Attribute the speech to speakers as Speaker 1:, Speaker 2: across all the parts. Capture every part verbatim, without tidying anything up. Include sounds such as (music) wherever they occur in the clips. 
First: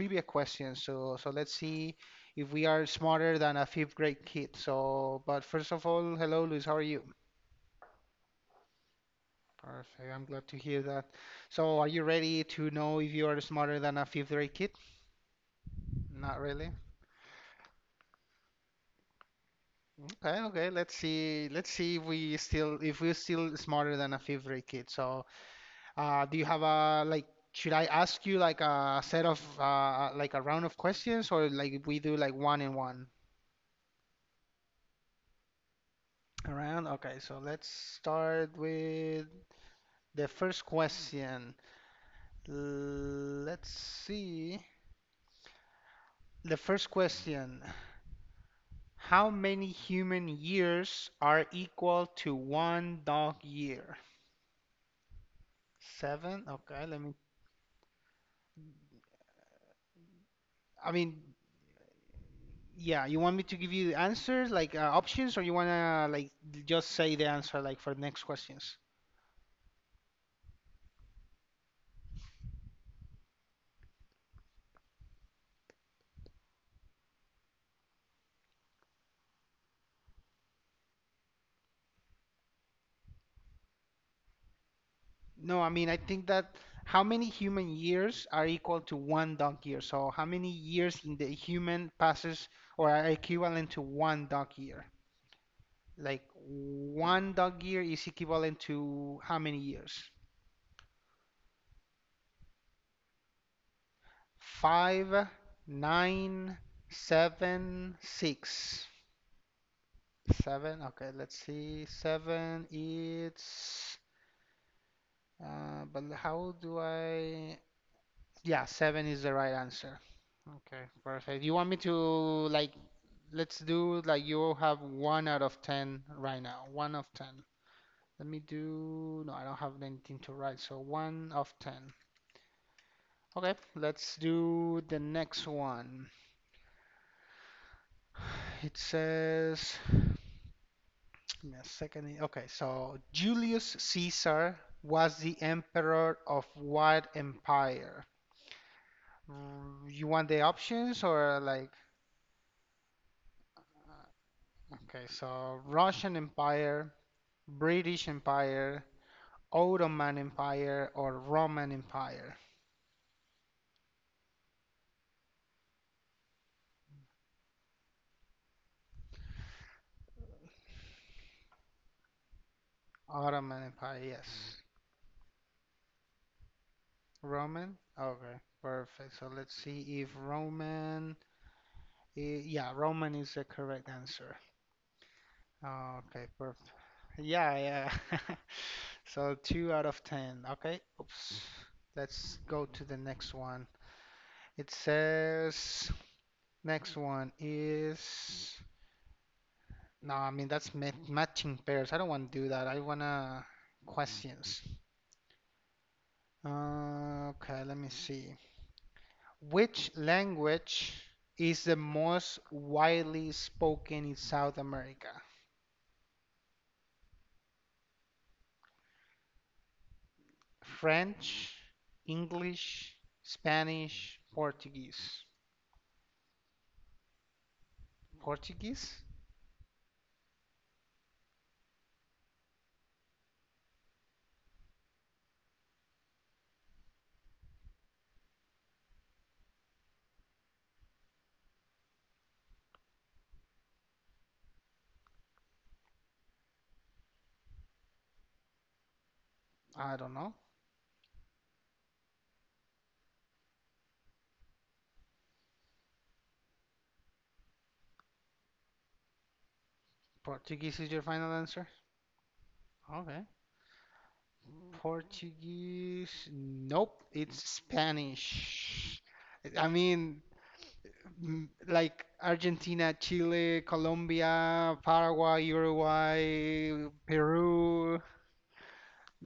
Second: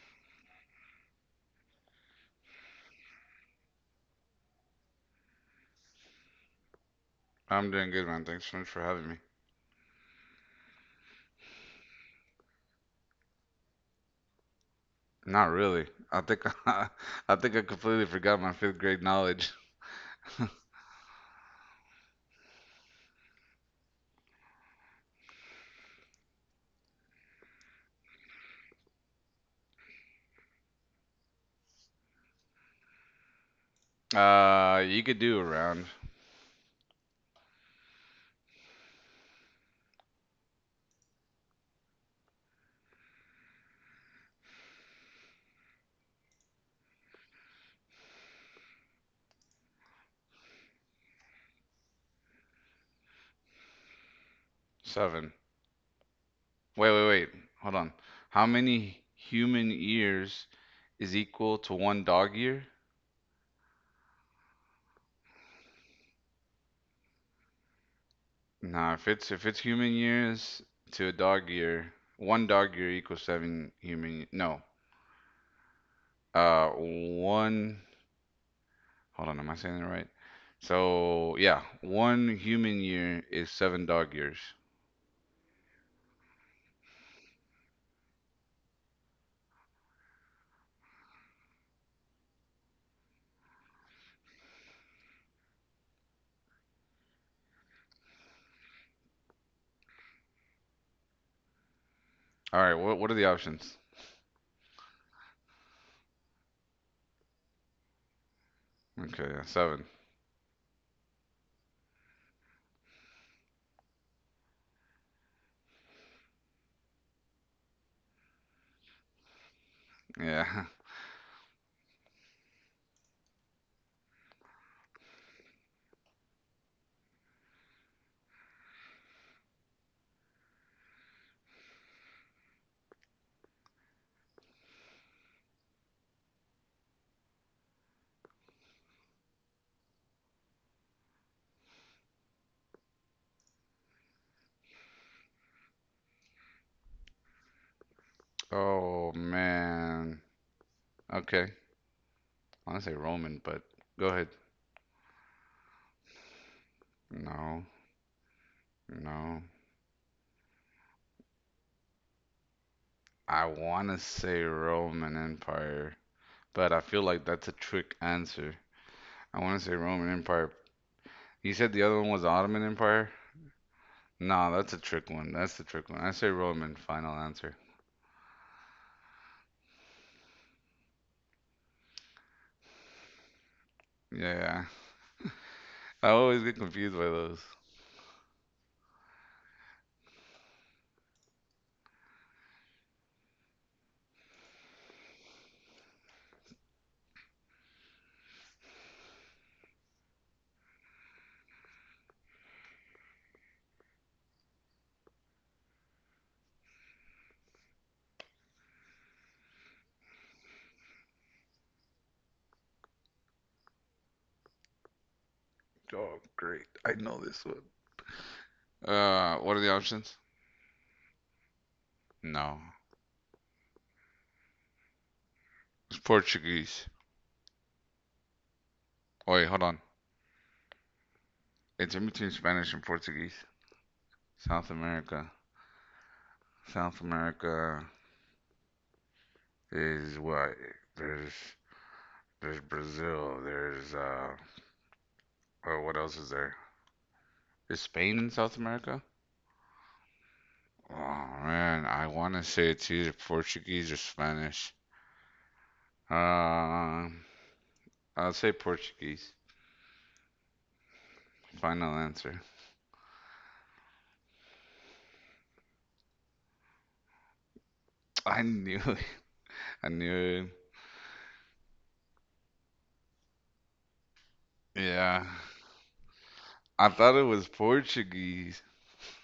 Speaker 1: trivia questions. So, so, let's see if we are smarter than a fifth grade kid. So, but first of all, hello, Luis. How are you?
Speaker 2: I'm doing good, man. Thanks so much for having me.
Speaker 1: Perfect. I'm glad to hear that. So, are you ready to know if you are smarter than a fifth grade kid?
Speaker 2: Not really. I
Speaker 1: Not
Speaker 2: think (laughs)
Speaker 1: really.
Speaker 2: I think I completely forgot my fifth grade knowledge.
Speaker 1: Okay, okay. Let's see. Let's see if we still if we're still smarter than a fifth grade kid. So, uh, do you have a like? Should I ask you like a set of uh like a round of questions or like we do like one and one
Speaker 2: Uh, you could do around
Speaker 1: around? Okay, so let's start with the first question. Let's see. The first question. How many human years are equal to one dog year?
Speaker 2: seven.
Speaker 1: Seven? Okay,
Speaker 2: Wait,
Speaker 1: let
Speaker 2: wait,
Speaker 1: me.
Speaker 2: wait. Hold on. How many human years
Speaker 1: I
Speaker 2: is
Speaker 1: mean,
Speaker 2: equal to one dog year?
Speaker 1: yeah, you want me to give you the answers, like uh, options, or you wanna like just say the answer like for the next questions?
Speaker 2: Nah, if it's if it's human years to a dog year, one dog year equals seven human. No, uh, one. Hold on, am I saying it right? So yeah, one human year is seven dog years.
Speaker 1: No, I mean I think that how many human years are equal to one dog year? So how many years in the human passes or are equivalent to one dog year? Like one dog year is equivalent to how many years?
Speaker 2: All right. What What are the options?
Speaker 1: Five, nine, seven, six.
Speaker 2: Okay, yeah, seven.
Speaker 1: Seven, okay, let's see. Seven, it's Uh, but how do I? Yeah, seven is the right answer.
Speaker 2: Yeah. (laughs)
Speaker 1: Okay, perfect. You want me to like let's do like you have one out of ten right now. One of ten. Let me do. No, I don't have anything to write. So one of ten. Okay, let's do the next one. It says. Give me a second. Okay, so Julius Caesar was the emperor of what empire?
Speaker 2: Oh
Speaker 1: Mm, You
Speaker 2: man.
Speaker 1: want the options or
Speaker 2: Okay.
Speaker 1: like?
Speaker 2: I want to say Roman, but go ahead.
Speaker 1: Okay, so Russian Empire,
Speaker 2: No,
Speaker 1: British Empire,
Speaker 2: no.
Speaker 1: Ottoman Empire, or Roman Empire?
Speaker 2: I want to say Roman Empire, but I feel like that's a trick answer. I want to say Roman Empire. You said the other one was Ottoman Empire?
Speaker 1: Ottoman Empire,
Speaker 2: No,
Speaker 1: yes.
Speaker 2: that's a trick one. That's the trick one. I say Roman. Final answer.
Speaker 1: Roman? Okay, perfect. So let's see if Roman. eh, Yeah, Roman is the correct answer.
Speaker 2: Yeah. I
Speaker 1: Okay,
Speaker 2: always get
Speaker 1: perfect.
Speaker 2: confused by those.
Speaker 1: Yeah, yeah. (laughs) So two out of ten. Okay, oops. Let's go to the next one. It says, next one is. No, I mean that's ma matching pairs. I don't want to do that. I wanna questions. Uh, okay, let me see. Which language is the most widely spoken in South America?
Speaker 2: Oh, great. I know this one. Uh, what are the options?
Speaker 1: French,
Speaker 2: No.
Speaker 1: English, Spanish, Portuguese.
Speaker 2: It's Portuguese.
Speaker 1: Portuguese?
Speaker 2: Wait, hold on. It's in between Spanish and Portuguese. South America. South America is what? There's there's Brazil. There's uh. Oh, what else is there? Is Spain in South America?
Speaker 1: I don't know.
Speaker 2: Oh man, I want to say it's either Portuguese or Spanish. Uh, I'll say Portuguese.
Speaker 1: Portuguese is your final answer?
Speaker 2: Final answer.
Speaker 1: Okay. Portuguese? Nope, it's
Speaker 2: (laughs) I knew it.
Speaker 1: Spanish. I
Speaker 2: I
Speaker 1: mean,
Speaker 2: knew
Speaker 1: m- like Argentina, Chile, Colombia,
Speaker 2: it. Yeah.
Speaker 1: Paraguay, Uruguay,
Speaker 2: I thought it was
Speaker 1: Peru.
Speaker 2: Portuguese.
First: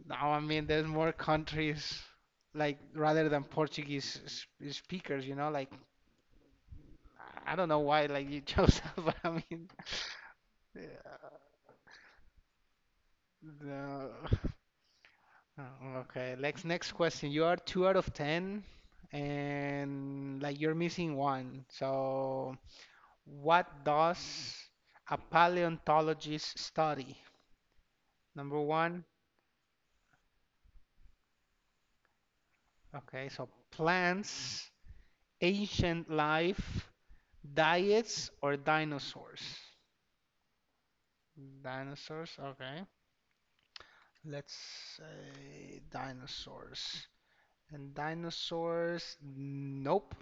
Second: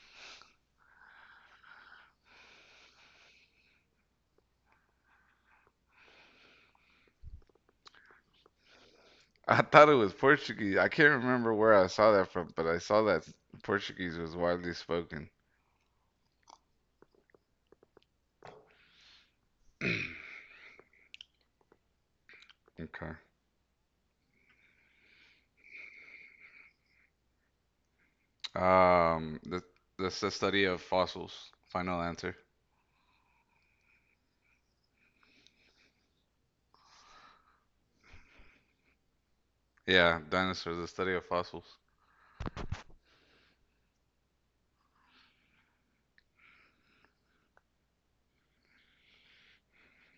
Speaker 1: No, I mean, there's more countries like rather than Portuguese s- s- speakers, you know, like I don't know why like you chose that, (laughs) but I
Speaker 2: I
Speaker 1: mean,
Speaker 2: thought it was Portuguese. I
Speaker 1: (laughs)
Speaker 2: can't remember where I saw that from, but I saw that
Speaker 1: no.
Speaker 2: Portuguese was widely spoken.
Speaker 1: Oh, okay, next next question. You are two out of ten, and like you're missing one. So,
Speaker 2: Okay.
Speaker 1: what does a paleontologist study? Number one,
Speaker 2: Um, the That's the study of fossils. Final answer.
Speaker 1: okay, so plants, ancient life, diets, or dinosaurs?
Speaker 2: Yeah, dinosaurs, the study of fossils.
Speaker 1: Dinosaurs, okay. Let's say dinosaurs. And dinosaurs, nope.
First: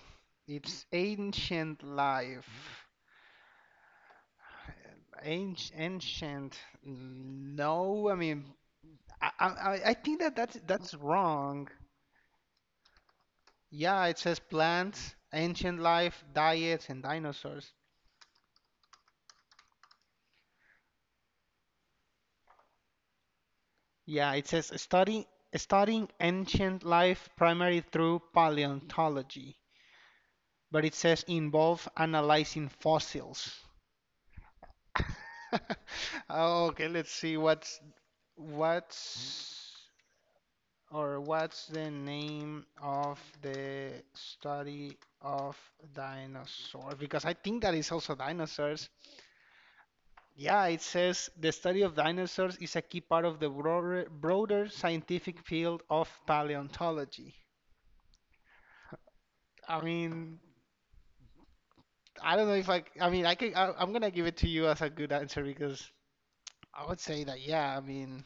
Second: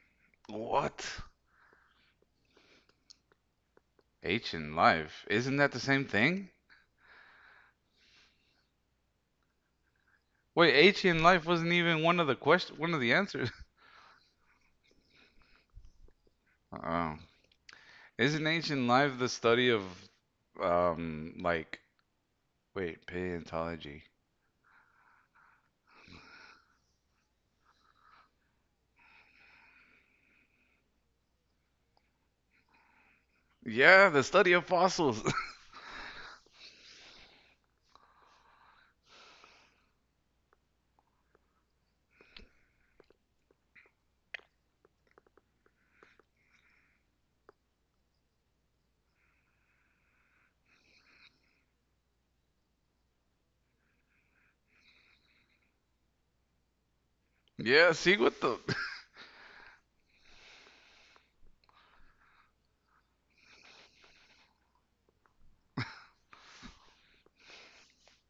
Speaker 1: It's
Speaker 2: What?
Speaker 1: ancient life.
Speaker 2: Ancient life. Isn't
Speaker 1: Ancient,
Speaker 2: that the same thing?
Speaker 1: ancient, no. I mean, I, I, I I think that that's,
Speaker 2: Wait,
Speaker 1: that's
Speaker 2: ancient life
Speaker 1: wrong.
Speaker 2: wasn't even one of the question, one of the answers. (laughs)
Speaker 1: Yeah, it says plants, ancient life, diets, and
Speaker 2: Oh.
Speaker 1: dinosaurs.
Speaker 2: Isn't ancient life the study of um like wait, paleontology?
Speaker 1: Yeah, it says studying studying ancient life primarily through paleontology, but it says involve analyzing fossils.
Speaker 2: Yeah, the study of fossils. (laughs)
Speaker 1: (laughs) Okay, let's see what's what's or what's the name of the study of dinosaurs? Because I think that is also dinosaurs. Yeah, it says the study of dinosaurs is a key part of the broader, broader scientific field of paleontology.
Speaker 2: Yeah, see what the
Speaker 1: I mean, I don't know if I. I mean, I could. I, I'm gonna give it to you as a good answer because I would say that yeah. I mean,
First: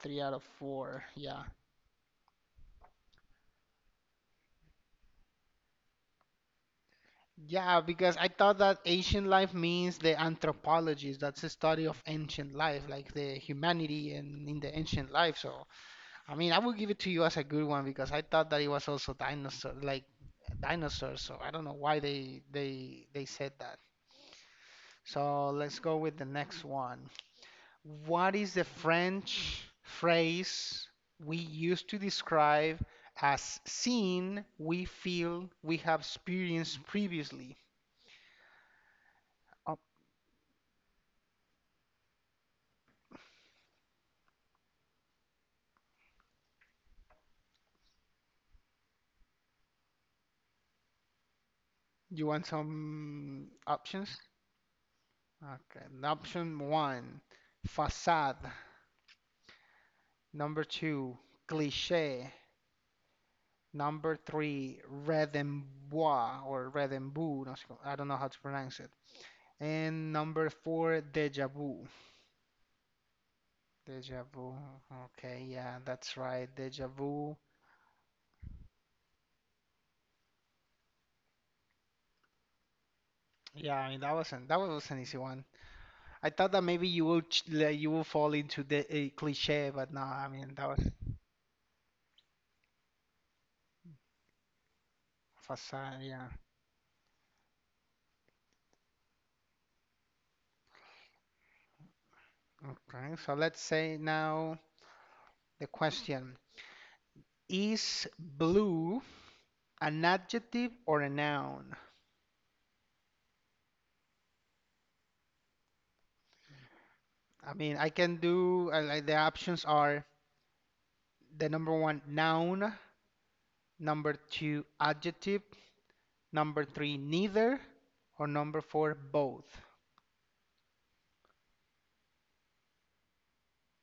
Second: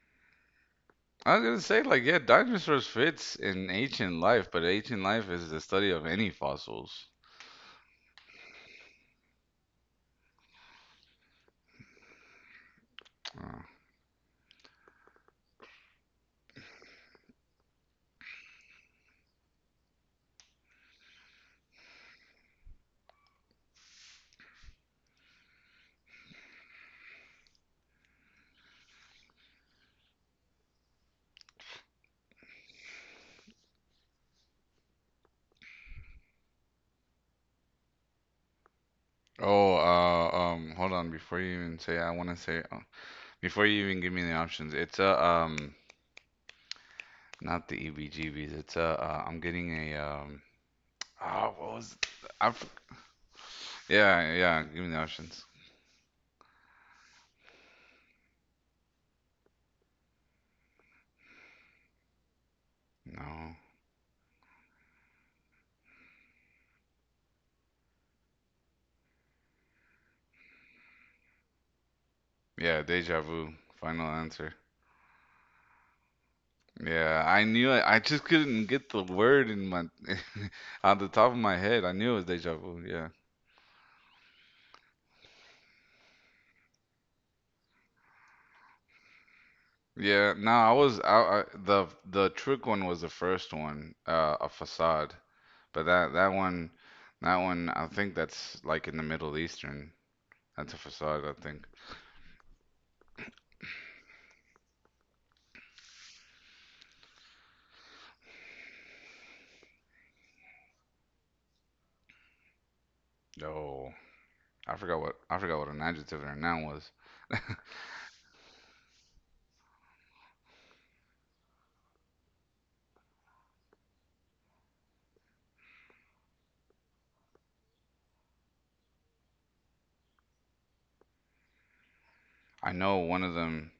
Speaker 1: three out of four.
Speaker 2: I
Speaker 1: Yeah,
Speaker 2: was gonna say, like, yeah, dinosaurs fits in ancient life, but ancient life is the study of any fossils.
Speaker 1: yeah. Because I thought that ancient life means the anthropologies. That's the study of ancient life, like the
Speaker 2: Uh,
Speaker 1: humanity and in the ancient life. So I mean, I would give it to you as a good one because I thought that it was also dinosaur, like dinosaurs. So I don't know why they they they said that. So let's go with the next one. What is the French phrase we use to describe as seen, we feel, we have experienced previously? Op-
Speaker 2: Oh, uh, um, hold on. Before you even say, I want to say, uh, before you even give me the options, it's a, um, not the E B G Bs. It's a, uh, I'm getting a, um, oh, what was,
Speaker 1: you want
Speaker 2: I, f-
Speaker 1: some options?
Speaker 2: yeah, yeah. Give me the options.
Speaker 1: Okay. Option one, facade. Number two, cliché.
Speaker 2: No.
Speaker 1: Number three, redembois or redembu. No, I don't know how to pronounce it. And number four, déjà vu.
Speaker 2: Yeah, deja vu. Final
Speaker 1: Deja vu.
Speaker 2: answer.
Speaker 1: Okay, yeah, that's right. Deja
Speaker 2: Yeah,
Speaker 1: vu.
Speaker 2: I knew it. I just couldn't get the word in my, (laughs) on the top of my head. I knew it was deja vu. Yeah.
Speaker 1: Yeah, I mean, that wasn't that was an easy one. I thought that maybe you will ch- like, you will fall into the uh, cliche, but no, I
Speaker 2: Yeah, no,
Speaker 1: mean that
Speaker 2: I
Speaker 1: was
Speaker 2: was I, I the the trick one was the first one, uh, a facade. But
Speaker 1: facade.
Speaker 2: that that
Speaker 1: Yeah.
Speaker 2: one, that one, I think that's like in the Middle Eastern. That's a facade, I think.
Speaker 1: Okay, so let's say now the question: Is blue an adjective or a noun?
Speaker 2: Oh, I forgot what I forgot what an adjective and a noun was.
Speaker 1: I mean, I can do uh, like the options are the number one noun, number two adjective, number three neither, or number four both.
Speaker 2: I know one of them,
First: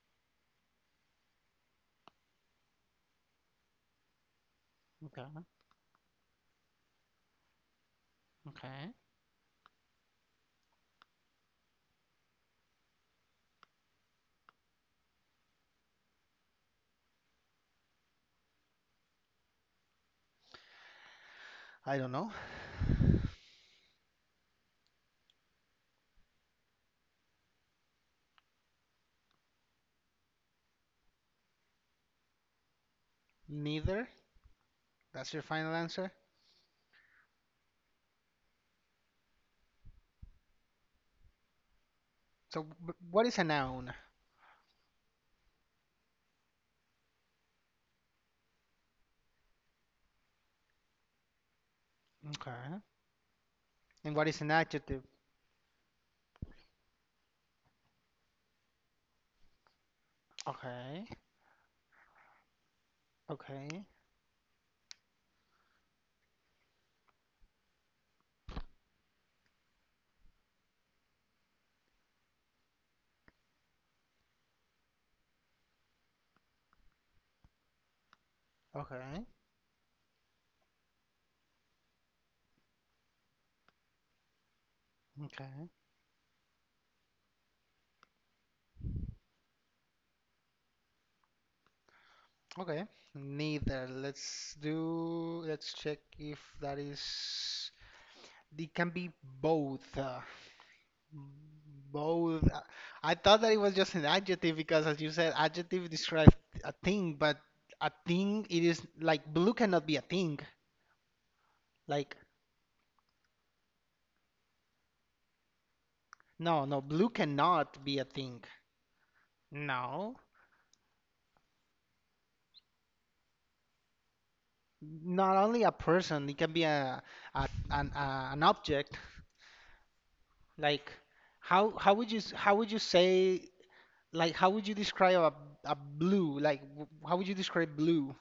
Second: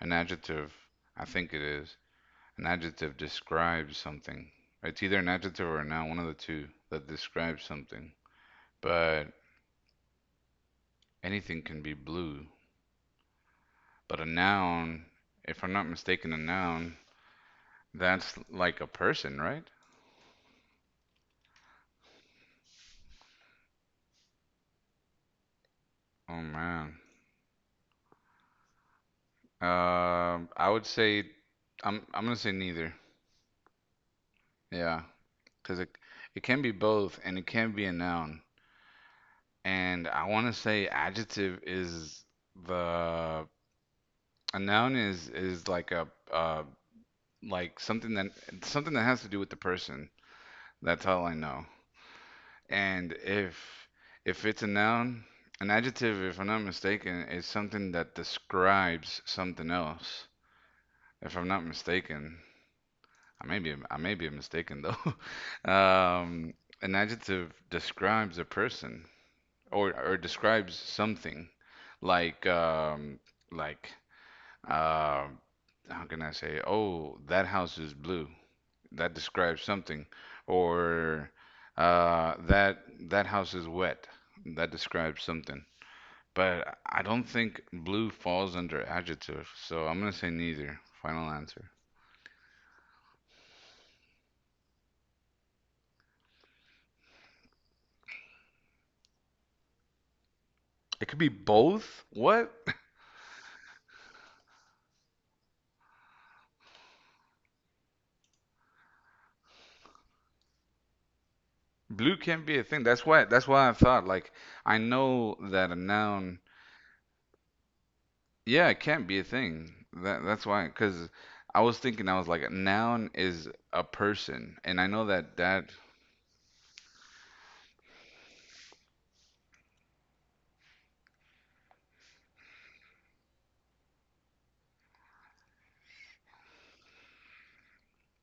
Speaker 2: an adjective, I think it is. An adjective describes something. It's either
Speaker 1: Okay.
Speaker 2: an adjective or a noun, one of the two that describes something.
Speaker 1: Okay.
Speaker 2: But anything can be blue. But a noun, if I'm not mistaken, a noun. That's like a person, right?
Speaker 1: I don't know.
Speaker 2: Oh man. Um, I would say I'm I'm gonna say neither.
Speaker 1: Neither.
Speaker 2: Yeah,
Speaker 1: That's your final
Speaker 2: because it
Speaker 1: answer?
Speaker 2: it can be both and it can be a noun. And I want to say adjective is
Speaker 1: So, b- what is
Speaker 2: the
Speaker 1: a noun?
Speaker 2: a noun is is like a uh like something that something that has to do with the person. That's all I know.
Speaker 1: Okay.
Speaker 2: And if
Speaker 1: And what is
Speaker 2: if
Speaker 1: an
Speaker 2: it's a
Speaker 1: adjective?
Speaker 2: noun, an adjective, if I'm not mistaken, is something that describes something else.
Speaker 1: Okay.
Speaker 2: If I'm not mistaken. I may be
Speaker 1: Okay.
Speaker 2: I may be mistaken though. (laughs) um, an adjective describes a person or or describes something, like um, like uh, how can I say? Oh, that house is blue. That
Speaker 1: Okay.
Speaker 2: describes something, or uh, that that house is wet. That describes something.
Speaker 1: Okay.
Speaker 2: But I don't think blue falls under adjective, so I'm gonna say neither. Final answer.
Speaker 1: Okay. Neither. Let's do, let's check if that is, it can be both. Uh,
Speaker 2: It could be both.
Speaker 1: both.
Speaker 2: What?
Speaker 1: uh, I thought that it was just an adjective because, as you said, adjective describes a thing, but a thing, it is like blue cannot be a thing.
Speaker 2: Blue
Speaker 1: Like,
Speaker 2: can't be a thing. That's why. That's why I thought. Like I know that a noun.
Speaker 1: no, no, blue cannot be a thing.
Speaker 2: Yeah, it can't be a thing.
Speaker 1: No.
Speaker 2: That that's why. Because I was thinking. I was like, a noun is a person, and I know that
Speaker 1: Not only
Speaker 2: that.
Speaker 1: a person, it can be a, a an a, an object. Like how how would you s- how would you say like how would you describe a, a blue? Like w- how would you describe blue?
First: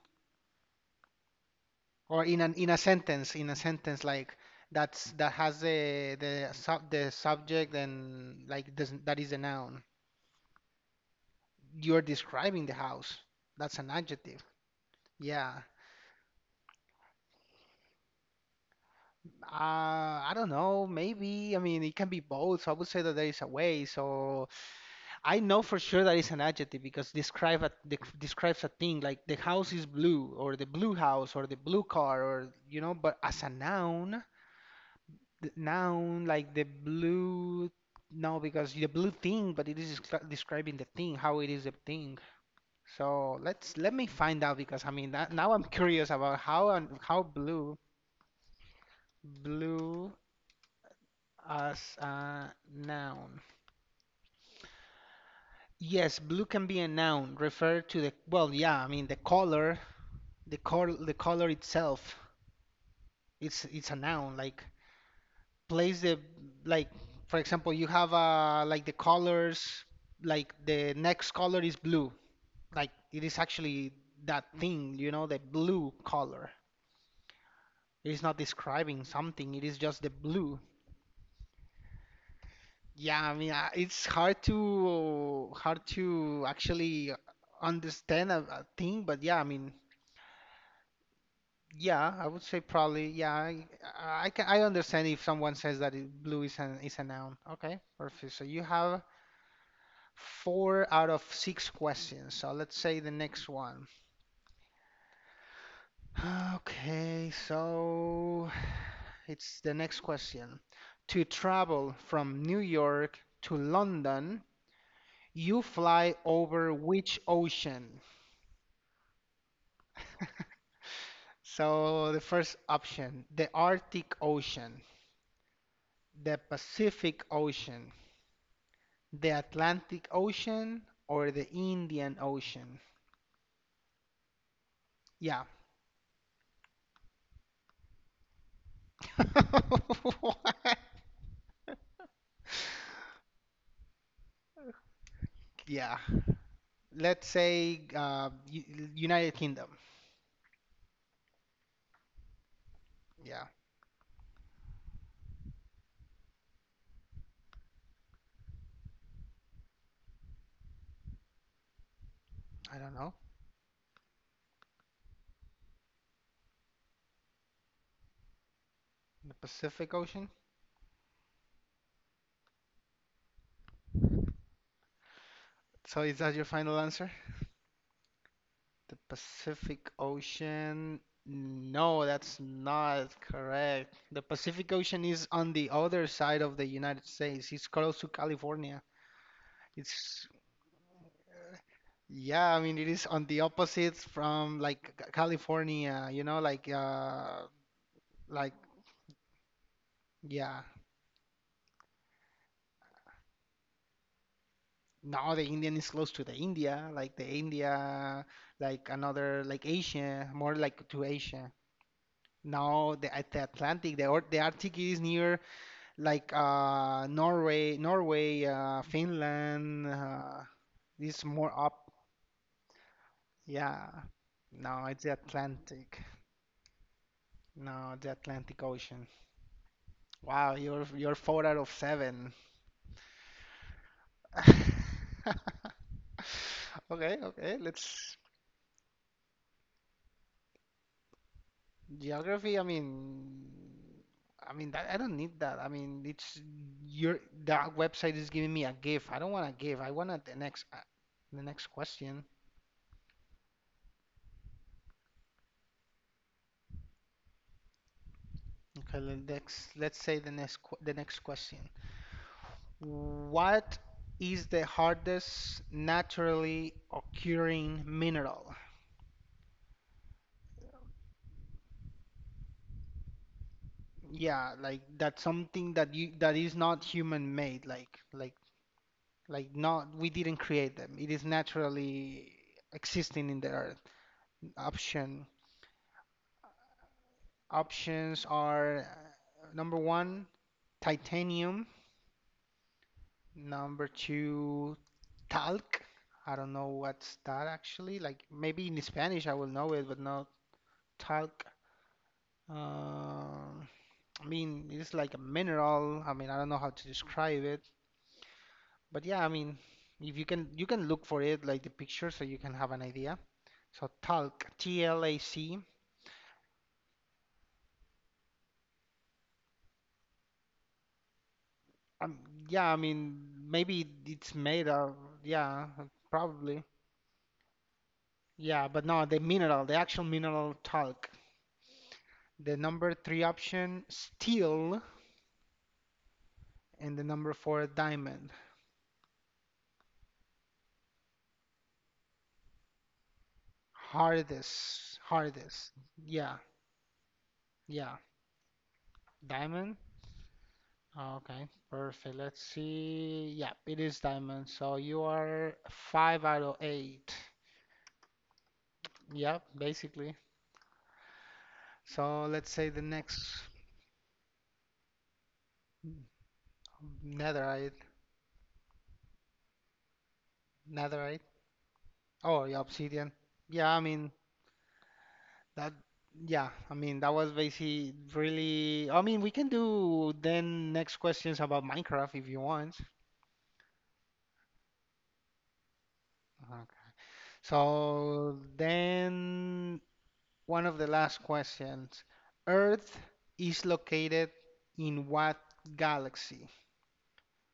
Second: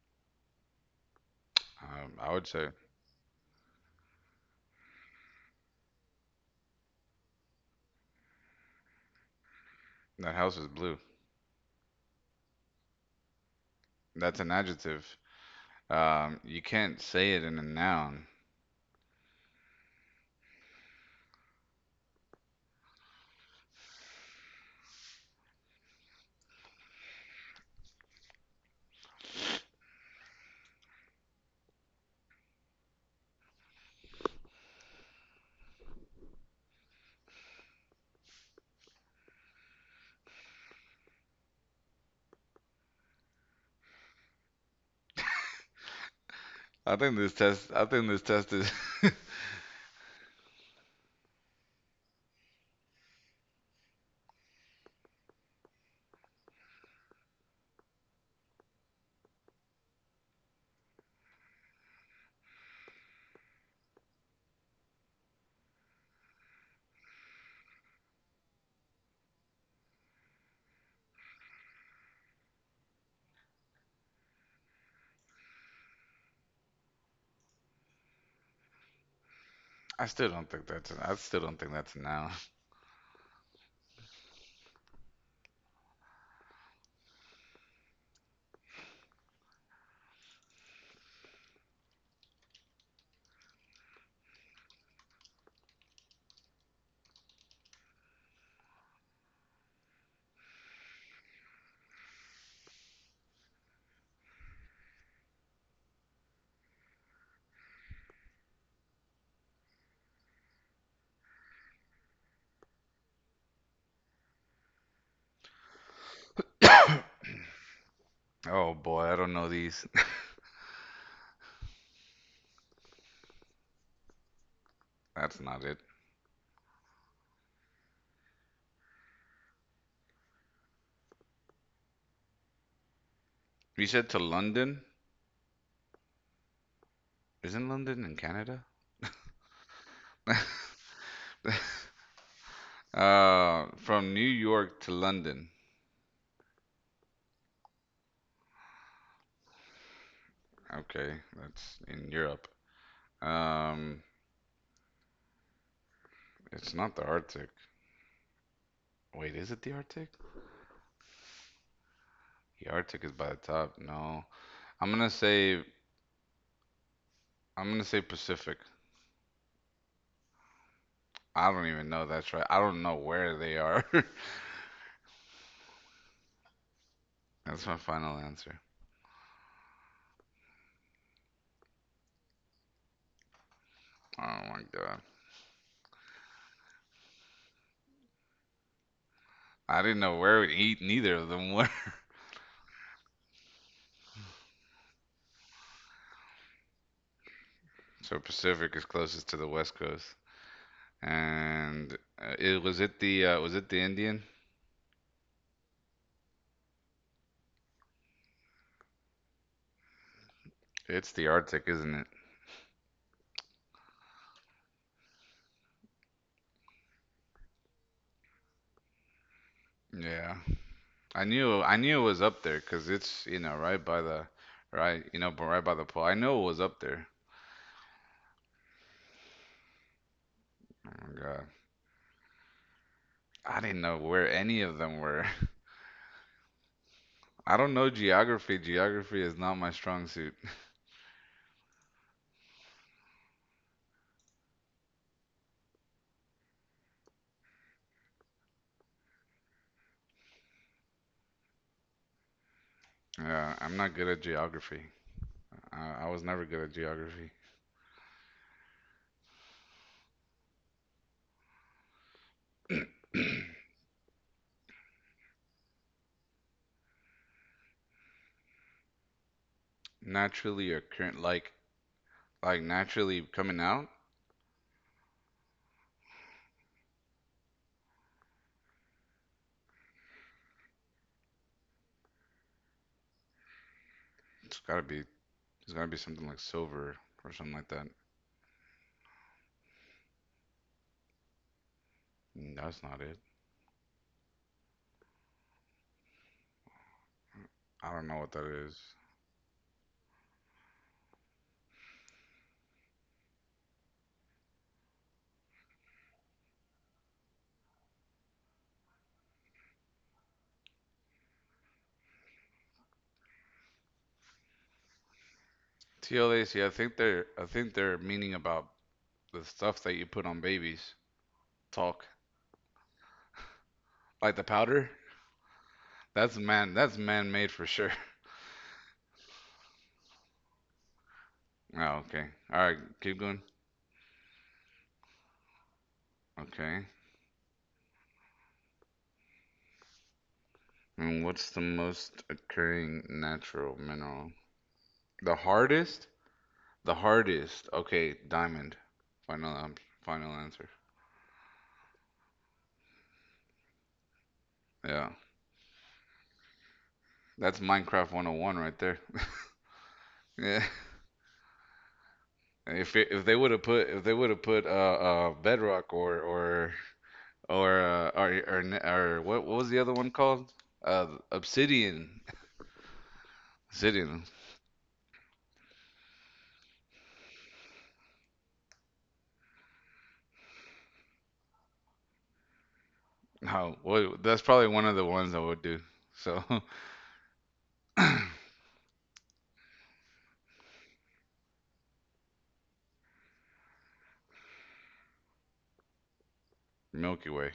Speaker 2: Um,
Speaker 1: Or
Speaker 2: I
Speaker 1: in
Speaker 2: would
Speaker 1: an
Speaker 2: say
Speaker 1: in a sentence, in a sentence like that's that has the the sub, the subject and like doesn't that is a noun.
Speaker 2: that house is blue.
Speaker 1: You're describing the house. That's an
Speaker 2: That's
Speaker 1: adjective.
Speaker 2: an adjective.
Speaker 1: Yeah.
Speaker 2: Um, you can't say it in a noun.
Speaker 1: Uh, I don't know. Maybe. I mean, it can be both. So I would say that there is a way. So I know for sure that it's an adjective because describe a, dec- describes a thing like the house is blue or the blue house or the blue car or you know, but as a noun, the noun like the blue, no, because the blue thing, but it is descri- describing the thing, how it is a thing. So let's let me find out because I mean that, now I'm curious about how and
Speaker 2: I think
Speaker 1: how
Speaker 2: this test.
Speaker 1: blue
Speaker 2: I think this test is. (laughs)
Speaker 1: blue as a noun. Yes, blue can be a noun, refer to the, well, yeah, I mean the color the color the color itself. It's it's a noun like place the like for example you have uh like the colors like the next color is blue like it is actually that thing you know the blue color. It is not describing something. It is just
Speaker 2: I
Speaker 1: the
Speaker 2: still don't
Speaker 1: blue.
Speaker 2: think that's. I still don't think that's a noun.
Speaker 1: Yeah, I mean uh, it's hard to hard to actually understand a, a thing, but yeah I mean yeah, I would say probably. Yeah, I, I can I understand if someone says that it, blue is an is a noun. Okay, perfect. So you have four out of six questions. So let's say the next one. (sighs) Okay, so it's the next question. To travel from New York to London, you fly over which ocean?
Speaker 2: Oh boy, I don't know these. (laughs)
Speaker 1: So the first option, the Arctic Ocean,
Speaker 2: That's not it.
Speaker 1: the Pacific Ocean, the Atlantic Ocean or the Indian Ocean?
Speaker 2: We said to London.
Speaker 1: Yeah.
Speaker 2: Isn't London in Canada?
Speaker 1: (laughs) What?
Speaker 2: Uh, from New York to London.
Speaker 1: Yeah. Let's say uh, U- United Kingdom.
Speaker 2: Okay, that's in Europe.
Speaker 1: Yeah.
Speaker 2: Um, it's not the Arctic. Wait, is it the Arctic? The
Speaker 1: I don't
Speaker 2: Arctic is
Speaker 1: know.
Speaker 2: by the top. No, I'm gonna say I'm gonna say Pacific.
Speaker 1: The Pacific Ocean?
Speaker 2: I don't even know. That's right. I don't know where they are. (laughs)
Speaker 1: So is that your final answer?
Speaker 2: That's my final answer.
Speaker 1: The Pacific Ocean. No, that's not correct. The
Speaker 2: Oh my
Speaker 1: Pacific
Speaker 2: God.
Speaker 1: Ocean is on the other side of the United States. It's close to California.
Speaker 2: I didn't know
Speaker 1: It's
Speaker 2: where e neither of them were. (laughs)
Speaker 1: Yeah, I mean it is on the opposites from like C- California, you know, like uh
Speaker 2: So
Speaker 1: like
Speaker 2: Pacific is closest to the West Coast.
Speaker 1: yeah.
Speaker 2: And uh, it was it the uh, was it the Indian?
Speaker 1: Now the Indian is close to the India, like the India, like another like Asia, more like to
Speaker 2: It's the
Speaker 1: Asia.
Speaker 2: Arctic, isn't it?
Speaker 1: Now the at the Atlantic, the or- the Arctic is near like uh Norway, Norway, uh Finland,
Speaker 2: Yeah,
Speaker 1: uh
Speaker 2: I
Speaker 1: is more
Speaker 2: knew I
Speaker 1: up.
Speaker 2: knew it was up there because it's you know right
Speaker 1: Yeah.
Speaker 2: by the
Speaker 1: No, it's
Speaker 2: right
Speaker 1: the
Speaker 2: you know but right by the
Speaker 1: Atlantic.
Speaker 2: pool. I know it was up there.
Speaker 1: No, the Atlantic Ocean. Wow, you're
Speaker 2: Oh
Speaker 1: you're
Speaker 2: my
Speaker 1: four
Speaker 2: God,
Speaker 1: out of seven.
Speaker 2: I didn't know where any of them were.
Speaker 1: (laughs) Okay,
Speaker 2: (laughs) I
Speaker 1: okay.
Speaker 2: don't know
Speaker 1: Let's
Speaker 2: geography. Geography is not my strong suit.
Speaker 1: geography. I mean, I mean that I don't need that. I mean, it's your that website is giving me a gift. I don't want a gift. I want the next uh, the next question.
Speaker 2: Yeah, I'm not good at geography. Uh, I was never good at geography.
Speaker 1: Okay, le- let's let's say the next qu- the next question.
Speaker 2: (clears throat)
Speaker 1: What is the hardest naturally occurring mineral?
Speaker 2: Naturally occurring like like naturally coming out.
Speaker 1: Yeah, like that's something that you that is not human made, like like like not, we didn't create them. It is naturally existing in the earth.
Speaker 2: It's gotta be
Speaker 1: Option
Speaker 2: it's gotta be something like silver or something like that.
Speaker 1: options are uh, number one, titanium.
Speaker 2: Mm, That's not it.
Speaker 1: Number two, talc. I don't know what's that
Speaker 2: I
Speaker 1: actually.
Speaker 2: don't know
Speaker 1: Like
Speaker 2: what that
Speaker 1: maybe
Speaker 2: is.
Speaker 1: in Spanish I will know it, but not talc. Um, I mean, it's like a mineral. I mean, I don't know how to describe it, but yeah, I mean, if you can you can look for it like the picture so you can have an idea. So talc, T L A C.
Speaker 2: T L A C, I think they're I think they're meaning about the stuff that you put on babies. Talk.
Speaker 1: Um, yeah, I mean, maybe it's
Speaker 2: Like the
Speaker 1: made
Speaker 2: powder?
Speaker 1: of, yeah,
Speaker 2: That's
Speaker 1: probably.
Speaker 2: man that's man made for sure. (laughs)
Speaker 1: Yeah, but no, the mineral, the actual mineral talc.
Speaker 2: Oh, okay.
Speaker 1: The
Speaker 2: Alright,
Speaker 1: number
Speaker 2: keep
Speaker 1: three
Speaker 2: going.
Speaker 1: option, steel,
Speaker 2: Okay.
Speaker 1: and the number four, diamond.
Speaker 2: And what's the most occurring natural mineral?
Speaker 1: Hardest,
Speaker 2: The
Speaker 1: hardest.
Speaker 2: hardest?
Speaker 1: Yeah,
Speaker 2: The hardest.
Speaker 1: yeah.
Speaker 2: Okay, diamond. Final um,
Speaker 1: Diamond?
Speaker 2: final answer.
Speaker 1: Oh, okay, perfect. Let's see. Yeah, it is diamond. So you
Speaker 2: Yeah.
Speaker 1: are five out of eight.
Speaker 2: That's Minecraft one oh one right there.
Speaker 1: Yeah, basically.
Speaker 2: (laughs) yeah.
Speaker 1: So let's say the
Speaker 2: If it, if they
Speaker 1: next
Speaker 2: would have put if they would have put uh, uh Bedrock or or or
Speaker 1: netherite,
Speaker 2: uh, or, or or what what was the other one called? Uh
Speaker 1: netherite.
Speaker 2: Obsidian
Speaker 1: Oh, yeah, Obsidian. Yeah, I mean
Speaker 2: Sitting.
Speaker 1: that. Yeah, I mean that was basically really. I mean, we can do then next questions about Minecraft if you want.
Speaker 2: No, well, that's probably one of the ones I would do. So,
Speaker 1: Okay.
Speaker 2: (coughs)
Speaker 1: So
Speaker 2: (clears throat)
Speaker 1: then one of the last questions. Earth is located in what galaxy?
Speaker 2: Milky Way.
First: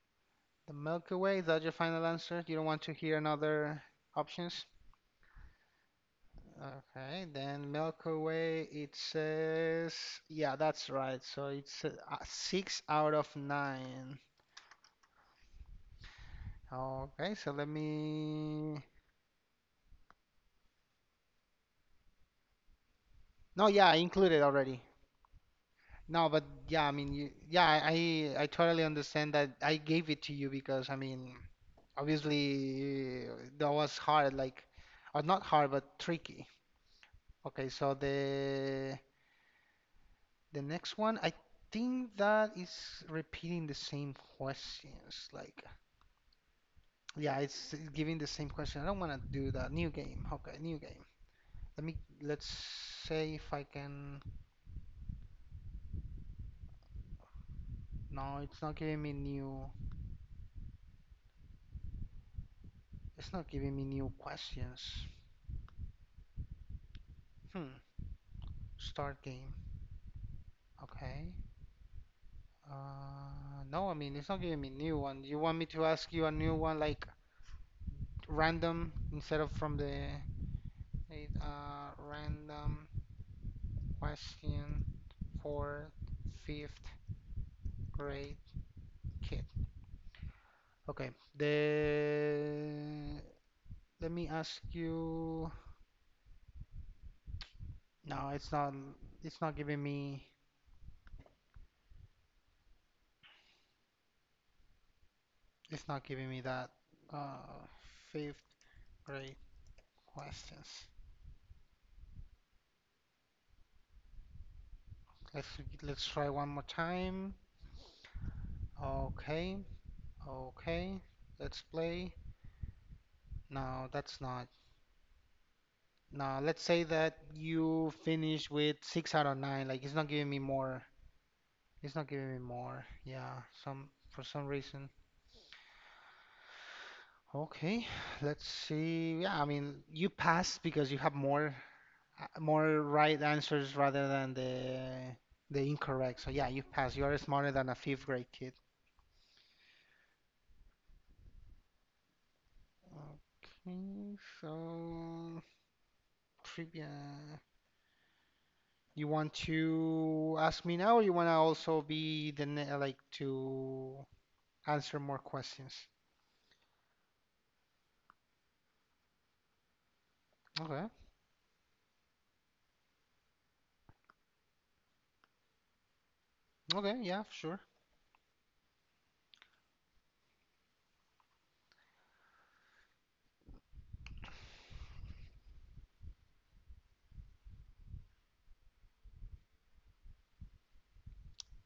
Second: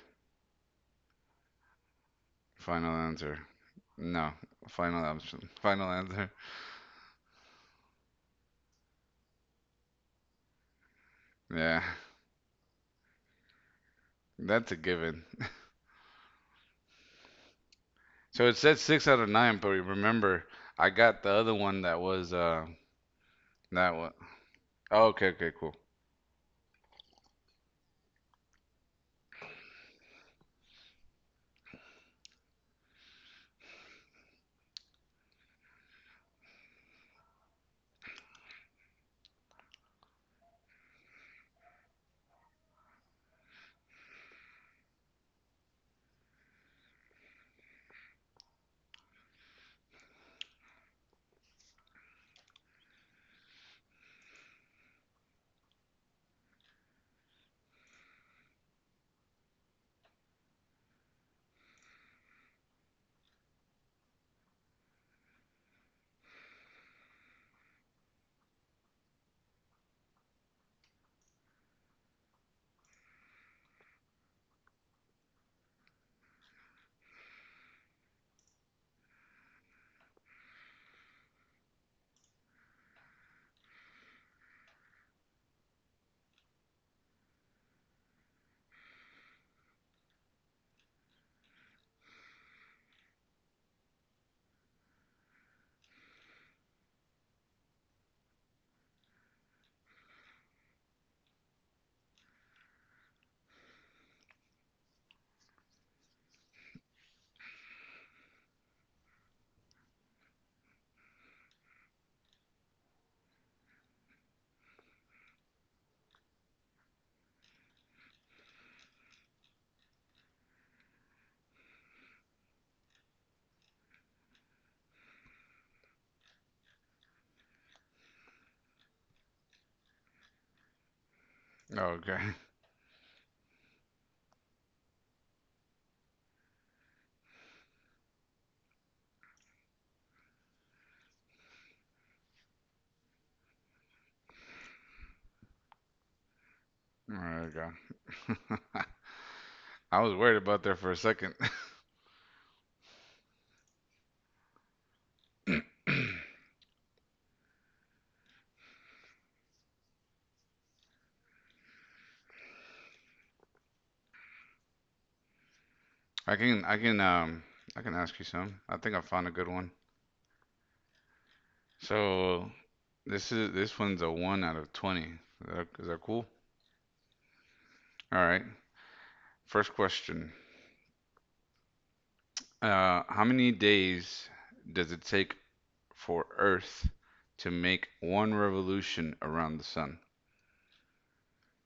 Speaker 1: The Milky Way, is that your final answer? You don't want to
Speaker 2: Final
Speaker 1: hear
Speaker 2: answer.
Speaker 1: another
Speaker 2: No,
Speaker 1: options?
Speaker 2: final option. Final answer.
Speaker 1: Okay, then Milky Way, it says, yeah, that's right. So
Speaker 2: Yeah,
Speaker 1: it's uh, uh, six out of nine.
Speaker 2: that's a given.
Speaker 1: Okay, so let
Speaker 2: So it said
Speaker 1: me.
Speaker 2: six out of nine, but remember, I got the other one that was uh
Speaker 1: No, yeah,
Speaker 2: that
Speaker 1: I
Speaker 2: one.
Speaker 1: included already.
Speaker 2: Oh, okay, okay, cool.
Speaker 1: No, but yeah, I mean, you, yeah, I, I I totally understand that I gave it to you because, I mean, obviously uh, that was hard, like, or not hard, but tricky. Okay, so the the next one, I think that is repeating the same questions, like. Yeah, it's giving the same question. I don't want to do that. New game. Okay, new game. Let me let's say if I can. No, it's not giving me new. It's not giving me new questions. Hmm. Start game. Okay. Uh, no, I mean it's not giving me new one. You want me to ask you a new one like random instead of from the uh, random question for fifth grade kid. Okay. The Let me ask you. No, it's not. It's not giving me. It's not giving me that uh, fifth grade questions. Let's let's try one more time. Okay, okay. Let's play. No, that's not. No, let's say that you finish with six out of nine. Like it's not giving me more.
Speaker 2: Oh,
Speaker 1: It's not
Speaker 2: okay.
Speaker 1: giving me
Speaker 2: (laughs)
Speaker 1: more. Yeah, some for some reason. Okay, let's see. Yeah, I mean, you passed because you have more uh, more right answers rather than the the incorrect. So yeah, you pass. You are
Speaker 2: All
Speaker 1: smarter
Speaker 2: right,
Speaker 1: than a fifth grade kid.
Speaker 2: go. (laughs) I was worried about there for a second. (coughs)
Speaker 1: Okay, so
Speaker 2: (clears throat)
Speaker 1: trivia. You want to ask me now, or you want to also be the ne like to answer more questions?
Speaker 2: I can, I can, um, I can ask you some. I think I found a good one.
Speaker 1: Okay.
Speaker 2: So this is this one's a one out of twenty. Is that, is that cool?
Speaker 1: Okay. Yeah. Sure.
Speaker 2: All right. First question. Uh, how many days does it take for Earth to make one revolution around the sun?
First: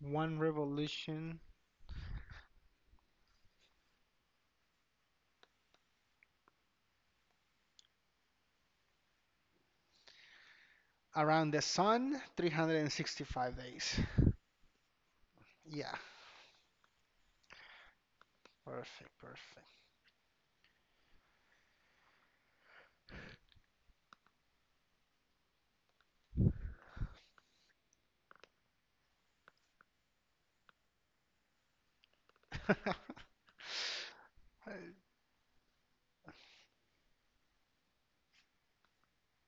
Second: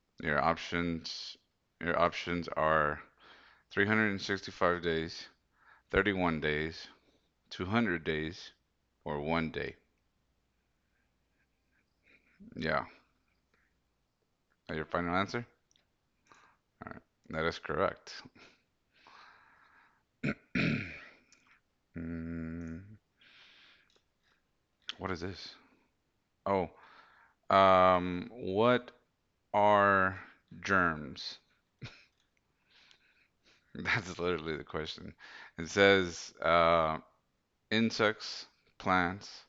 Speaker 1: One
Speaker 2: Your options
Speaker 1: revolution
Speaker 2: your options are three hundred sixty-five days, thirty-one days, two hundred days, or one day.
Speaker 1: around the sun,
Speaker 2: Yeah.
Speaker 1: three hundred sixty-five days.
Speaker 2: That your final answer?
Speaker 1: Yeah.
Speaker 2: All right. That is correct.
Speaker 1: Perfect. Perfect.
Speaker 2: (clears throat) Mm, what is this? Oh, Um, what are germs? (laughs) That's literally the
Speaker 1: (laughs) I
Speaker 2: question. It says uh, insects, plants,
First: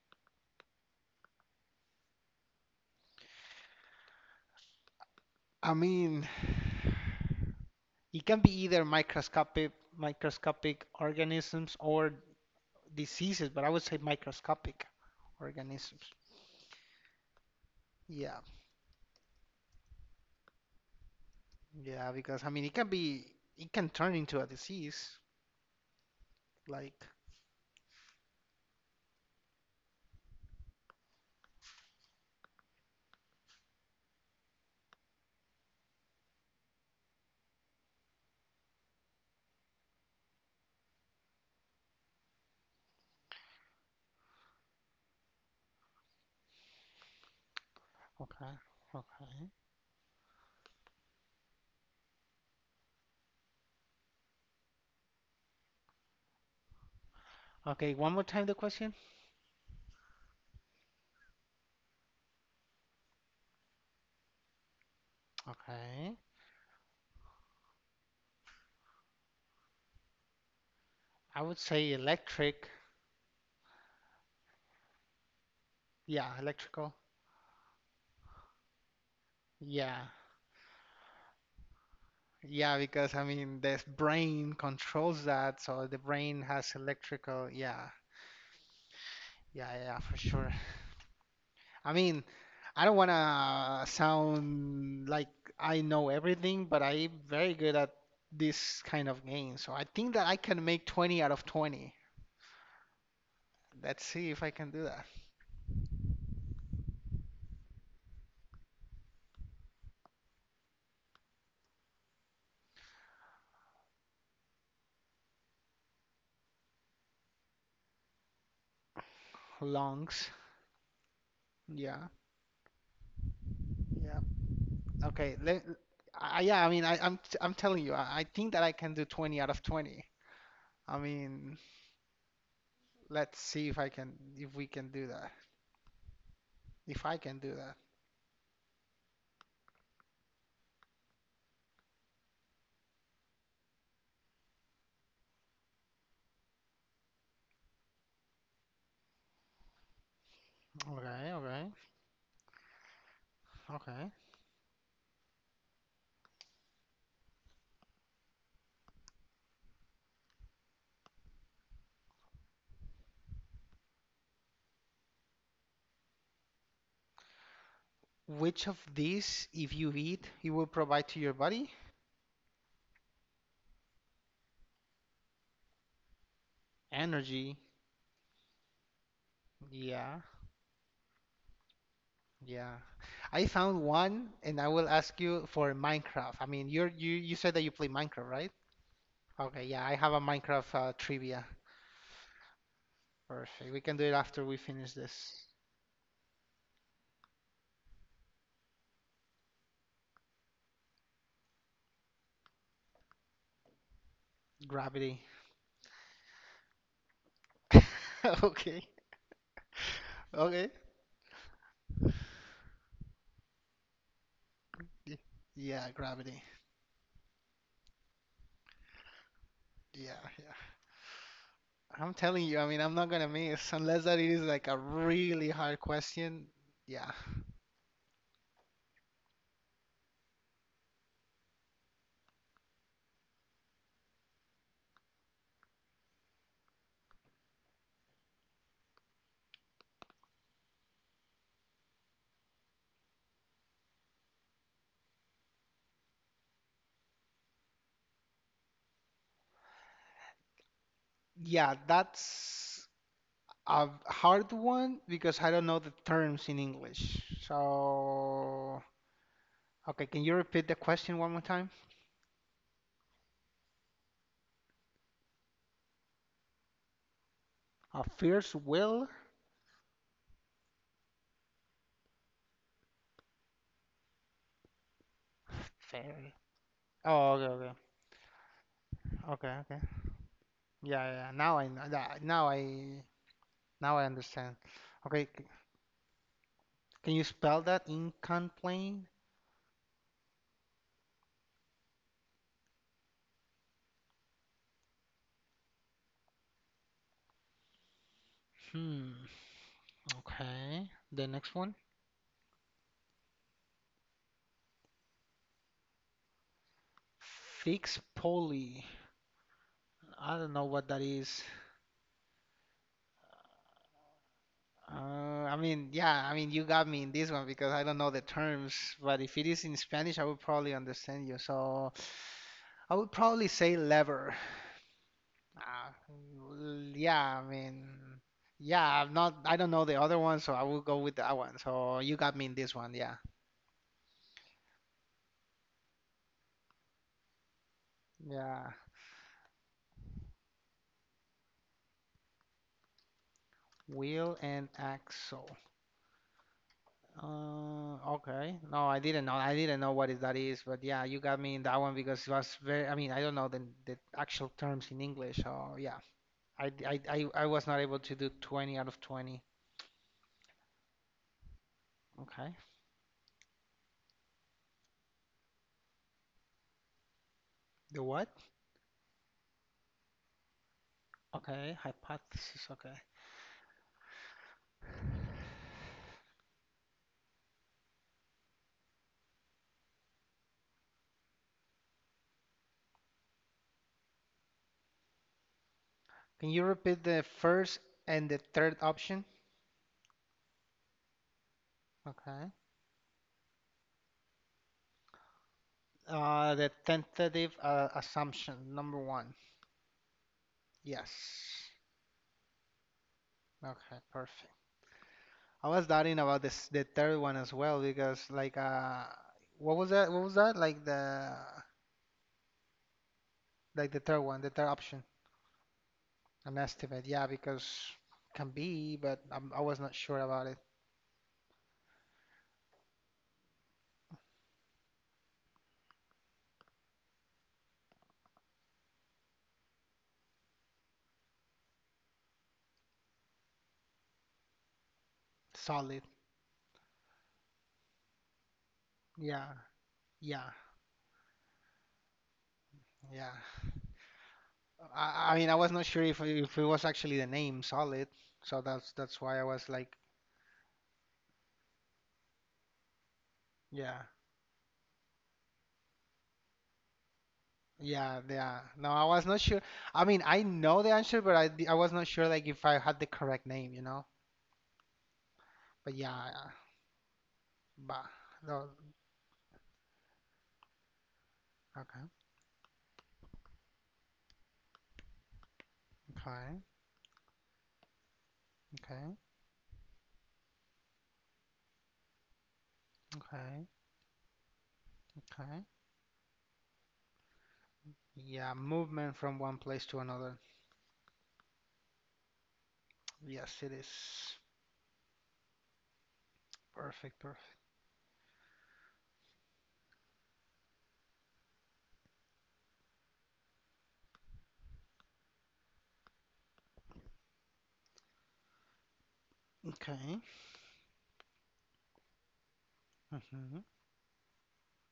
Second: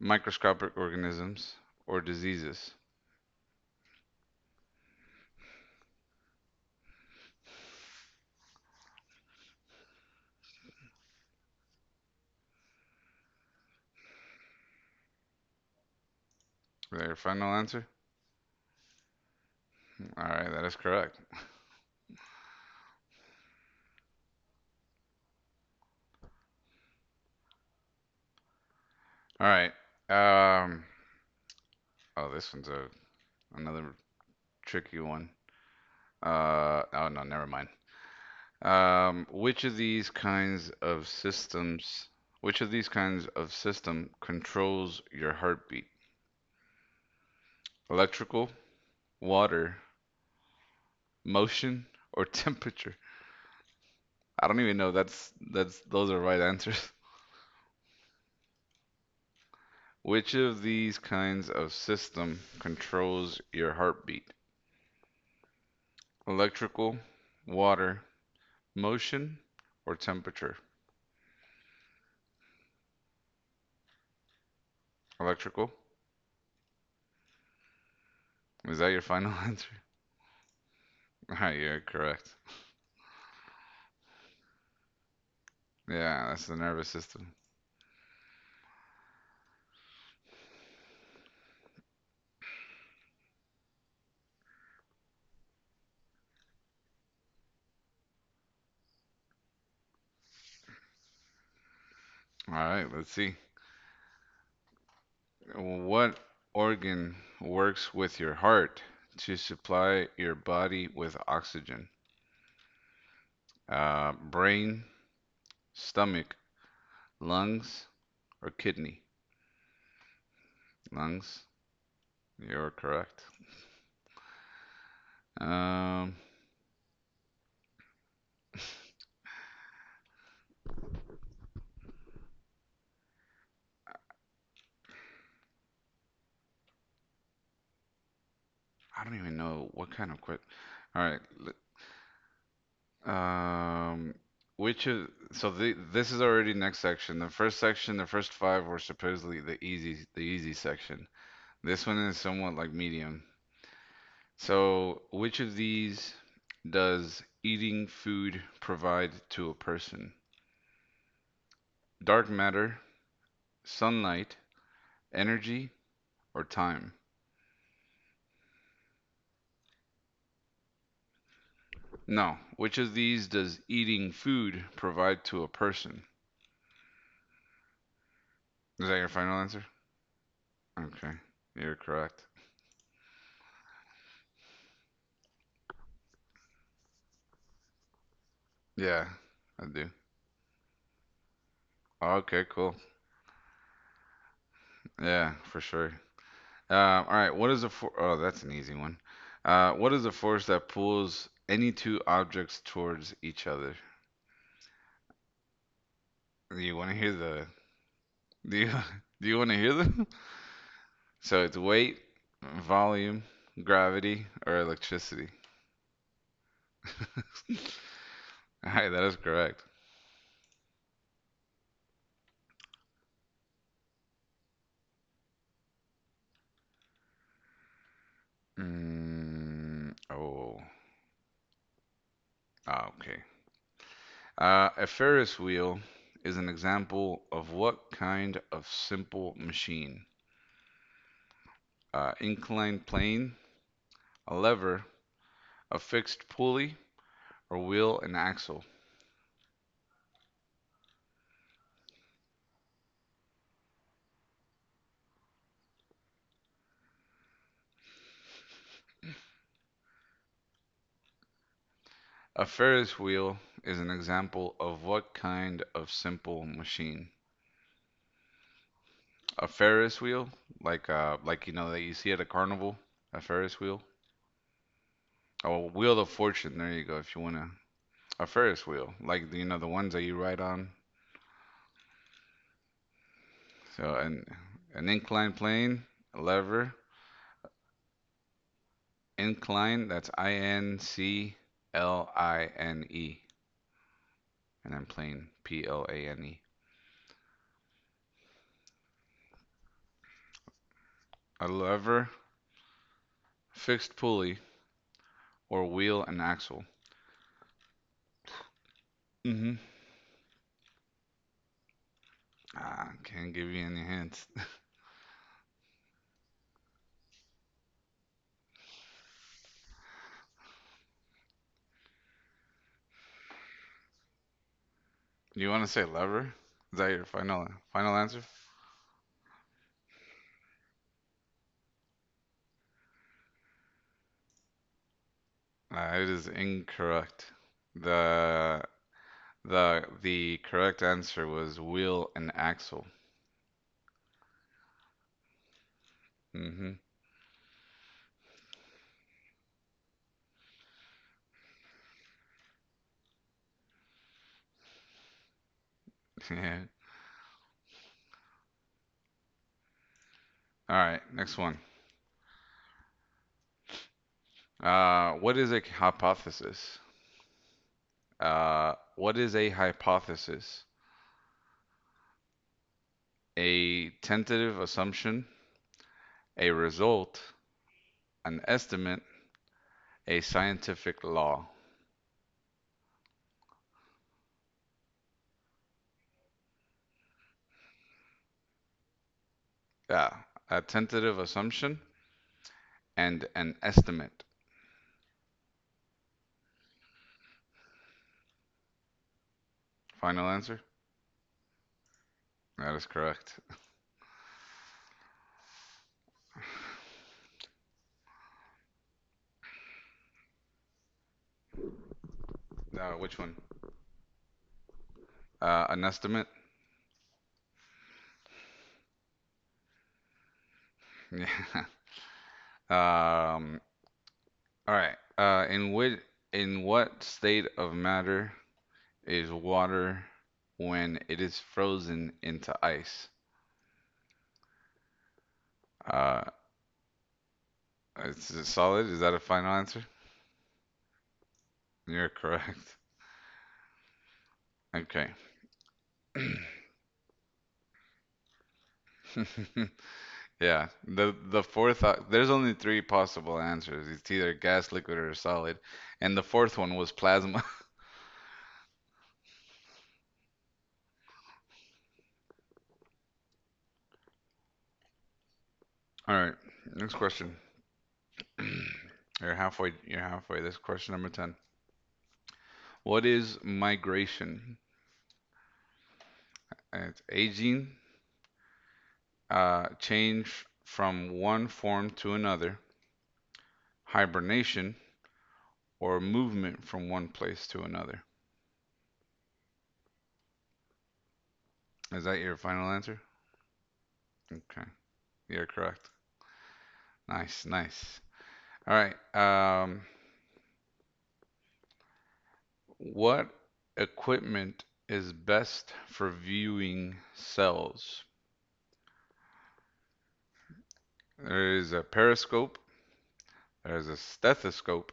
Speaker 2: microscopic organisms, or diseases.
Speaker 1: I mean. It can be either microscopic microscopic organisms or diseases, but I would say microscopic organisms.
Speaker 2: Is that your final answer?
Speaker 1: Yeah,
Speaker 2: All right, that is correct.
Speaker 1: yeah, because I mean it can be it can turn into a disease. Like
Speaker 2: All right. Um, oh, this one's a another tricky one. Uh, oh no, never mind. Um, which of these kinds of systems, which of these kinds of system controls your heartbeat? Electrical,
Speaker 1: okay, okay,
Speaker 2: water, motion, or (laughs) temperature? I don't even know. That's that's those are right answers.
Speaker 1: okay. One more time the question.
Speaker 2: (laughs) Which of these kinds of system controls your heartbeat?
Speaker 1: Okay,
Speaker 2: Electrical, water, motion, or temperature?
Speaker 1: I would say electric.
Speaker 2: Electrical?
Speaker 1: Yeah, electrical.
Speaker 2: Is that your final (laughs) answer?
Speaker 1: Yeah,
Speaker 2: All right, you're correct.
Speaker 1: yeah, because I mean the brain controls that, so the
Speaker 2: Yeah,
Speaker 1: brain
Speaker 2: that's the
Speaker 1: has
Speaker 2: nervous system.
Speaker 1: electrical. Yeah, yeah, yeah, for sure. I mean, I don't want to sound like I know everything, but I'm very good at this kind of game. So I think that I can make twenty out of twenty.
Speaker 2: All right, let's see.
Speaker 1: Let's see if I can do that.
Speaker 2: What organ works with your heart to supply your body with oxygen? Uh, brain, stomach, lungs, or kidney?
Speaker 1: Longs.
Speaker 2: Lungs.
Speaker 1: Yeah.
Speaker 2: You're correct.
Speaker 1: Yeah. Okay. Let,
Speaker 2: Um,
Speaker 1: I, yeah, I mean, I, I'm I'm telling you, I, I think that I
Speaker 2: (laughs)
Speaker 1: can do twenty out of twenty. I mean, let's see if I can if we can do that. If I can do that.
Speaker 2: I don't even know what kind of question. All right. l- Um, which is so the, this is already next section. The first section, the first five were supposedly the easy the easy section.
Speaker 1: Okay, okay,
Speaker 2: This one is somewhat like medium.
Speaker 1: okay.
Speaker 2: So, which of these does eating food provide to a person? Dark matter, sunlight, energy, or time?
Speaker 1: Which of these, if you eat, you will provide to your body?
Speaker 2: No. Which of these does eating food provide to a person?
Speaker 1: Energy.
Speaker 2: Is that your final answer?
Speaker 1: Yeah,
Speaker 2: Okay. You're correct.
Speaker 1: yeah. I found one and I will ask you for Minecraft. I mean, you're you you said that you play Minecraft, right?
Speaker 2: Yeah,
Speaker 1: Okay,
Speaker 2: I
Speaker 1: yeah,
Speaker 2: do.
Speaker 1: I have a Minecraft uh, trivia.
Speaker 2: Okay, cool.
Speaker 1: Perfect. We can do it after we finish
Speaker 2: Yeah,
Speaker 1: this.
Speaker 2: for sure. Uh, all right. What is a for- Oh, that's an easy one. Uh, what is a force that pulls any two objects towards each other?
Speaker 1: Gravity.
Speaker 2: Do you want to hear the
Speaker 1: (laughs)
Speaker 2: do you
Speaker 1: Okay.
Speaker 2: (laughs) do you want to hear them? (laughs)
Speaker 1: Okay.
Speaker 2: So it's weight, volume, gravity, or
Speaker 1: Y-
Speaker 2: electricity.
Speaker 1: Yeah, gravity.
Speaker 2: All right, that is correct.
Speaker 1: Yeah, yeah. I'm telling you, I mean, I'm not gonna miss unless that it is like a really hard question. Yeah.
Speaker 2: Mm, oh, ah, okay. Uh, a Ferris wheel is an example of what kind of simple machine? Uh, inclined plane, a lever, a fixed pulley, or wheel and axle.
Speaker 1: Yeah, that's a hard one because I don't know the terms in English. So, okay, can you repeat the question one more time?
Speaker 2: A Ferris wheel is an example of what kind of simple machine?
Speaker 1: A fierce will?
Speaker 2: A Ferris wheel, like uh, like you know that you see at a carnival, a Ferris wheel. Oh, wheel of
Speaker 1: Fair.
Speaker 2: fortune. There you go. If you
Speaker 1: Oh, okay,
Speaker 2: wanna,
Speaker 1: okay,
Speaker 2: a Ferris wheel, like you
Speaker 1: okay,
Speaker 2: know the
Speaker 1: okay.
Speaker 2: ones that you ride on.
Speaker 1: Yeah, yeah, yeah. Now I know. that- Now I
Speaker 2: So
Speaker 1: now I
Speaker 2: an
Speaker 1: understand.
Speaker 2: an
Speaker 1: Okay,
Speaker 2: inclined
Speaker 1: c-
Speaker 2: plane, a lever,
Speaker 1: can you spell that? Incomplain?
Speaker 2: incline, that's I N C L I N E, and then plane, P L A N E.
Speaker 1: Hmm. Okay. The
Speaker 2: A
Speaker 1: next one.
Speaker 2: lever, fixed pulley, or wheel and axle.
Speaker 1: Fix poly.
Speaker 2: Mm-hmm.
Speaker 1: I don't know what that is.
Speaker 2: Ah, can't give you any hints.
Speaker 1: Uh, I mean, yeah, I mean, you got me in this one because I don't know the terms, but if it is in Spanish, I would probably understand you. So I would probably say lever.
Speaker 2: (laughs) You want to say
Speaker 1: Uh,
Speaker 2: lever? Is that
Speaker 1: l-
Speaker 2: your
Speaker 1: yeah, I
Speaker 2: final
Speaker 1: mean,
Speaker 2: final answer?
Speaker 1: yeah, I'm not, I don't know the other one, so I will go with that one. So you got me in this one, yeah.
Speaker 2: Uh, it is incorrect. The
Speaker 1: Yeah,
Speaker 2: the the correct answer was wheel and axle.
Speaker 1: wheel and axle.
Speaker 2: Mm-hmm.
Speaker 1: Uh, okay. No, I didn't know. I didn't know what is that is, but yeah, you got me in that one because it was very, I mean, I don't know the the actual terms in English, so yeah.
Speaker 2: (laughs) Yeah.
Speaker 1: I, I, I, I was not able to do twenty out of twenty.
Speaker 2: All right, next one.
Speaker 1: Okay.
Speaker 2: Uh, what is a hypothesis?
Speaker 1: The what?
Speaker 2: Uh, what is a hypothesis?
Speaker 1: Okay, hypothesis. Okay.
Speaker 2: A tentative assumption, a result, an estimate, a scientific law.
Speaker 1: Can you repeat the first and the third option?
Speaker 2: Yeah, a tentative assumption
Speaker 1: Okay.
Speaker 2: and an estimate.
Speaker 1: Uh, the tentative uh, assumption, number one.
Speaker 2: Final answer?
Speaker 1: Yes.
Speaker 2: That is correct.
Speaker 1: Okay, perfect. I was doubting about this, the third one as well because like uh, what was that? What was that? Like the
Speaker 2: Uh, which one?
Speaker 1: like the third one, the third option,
Speaker 2: Uh, an estimate?
Speaker 1: an estimate. Yeah, because can be, but I'm, I was not sure about it.
Speaker 2: Yeah. (laughs) Um, all right. Uh, in which, in what state of matter is water when it is frozen into ice?
Speaker 1: Solid.
Speaker 2: Uh, it's it's solid. Is that a final
Speaker 1: Yeah.
Speaker 2: answer?
Speaker 1: Yeah,
Speaker 2: You're correct. (laughs)
Speaker 1: yeah.
Speaker 2: Okay.
Speaker 1: I, I mean, I was not sure if if it was actually the name Solid, so that's that's why I was
Speaker 2: (laughs)
Speaker 1: like,
Speaker 2: Yeah. The the fourth op- there's only three possible answers.
Speaker 1: yeah,
Speaker 2: It's either gas, liquid, or solid. And the fourth one was plasma.
Speaker 1: yeah, yeah. No, I was not sure. I mean, I know the answer, but I di- I was not sure like if I had the correct name, you know. But
Speaker 2: (laughs)
Speaker 1: yeah,
Speaker 2: All right.
Speaker 1: I-
Speaker 2: Next question.
Speaker 1: but no,
Speaker 2: (clears throat) You're halfway. You're halfway. This is question number ten.
Speaker 1: okay,
Speaker 2: What is migration?
Speaker 1: okay,
Speaker 2: Uh, It's aging,
Speaker 1: okay,
Speaker 2: uh, change from one form to another,
Speaker 1: okay,
Speaker 2: hibernation,
Speaker 1: okay.
Speaker 2: or movement from one place to another.
Speaker 1: Yeah, movement from one place to another.
Speaker 2: Is that your final answer?
Speaker 1: Yes, it is
Speaker 2: Okay, you're correct.
Speaker 1: perfect,
Speaker 2: Nice,
Speaker 1: perfect.
Speaker 2: nice. All right. Um, what equipment is best for viewing cells?
Speaker 1: Okay.
Speaker 2: There is a periscope,
Speaker 1: Hmm.
Speaker 2: there's a stethoscope,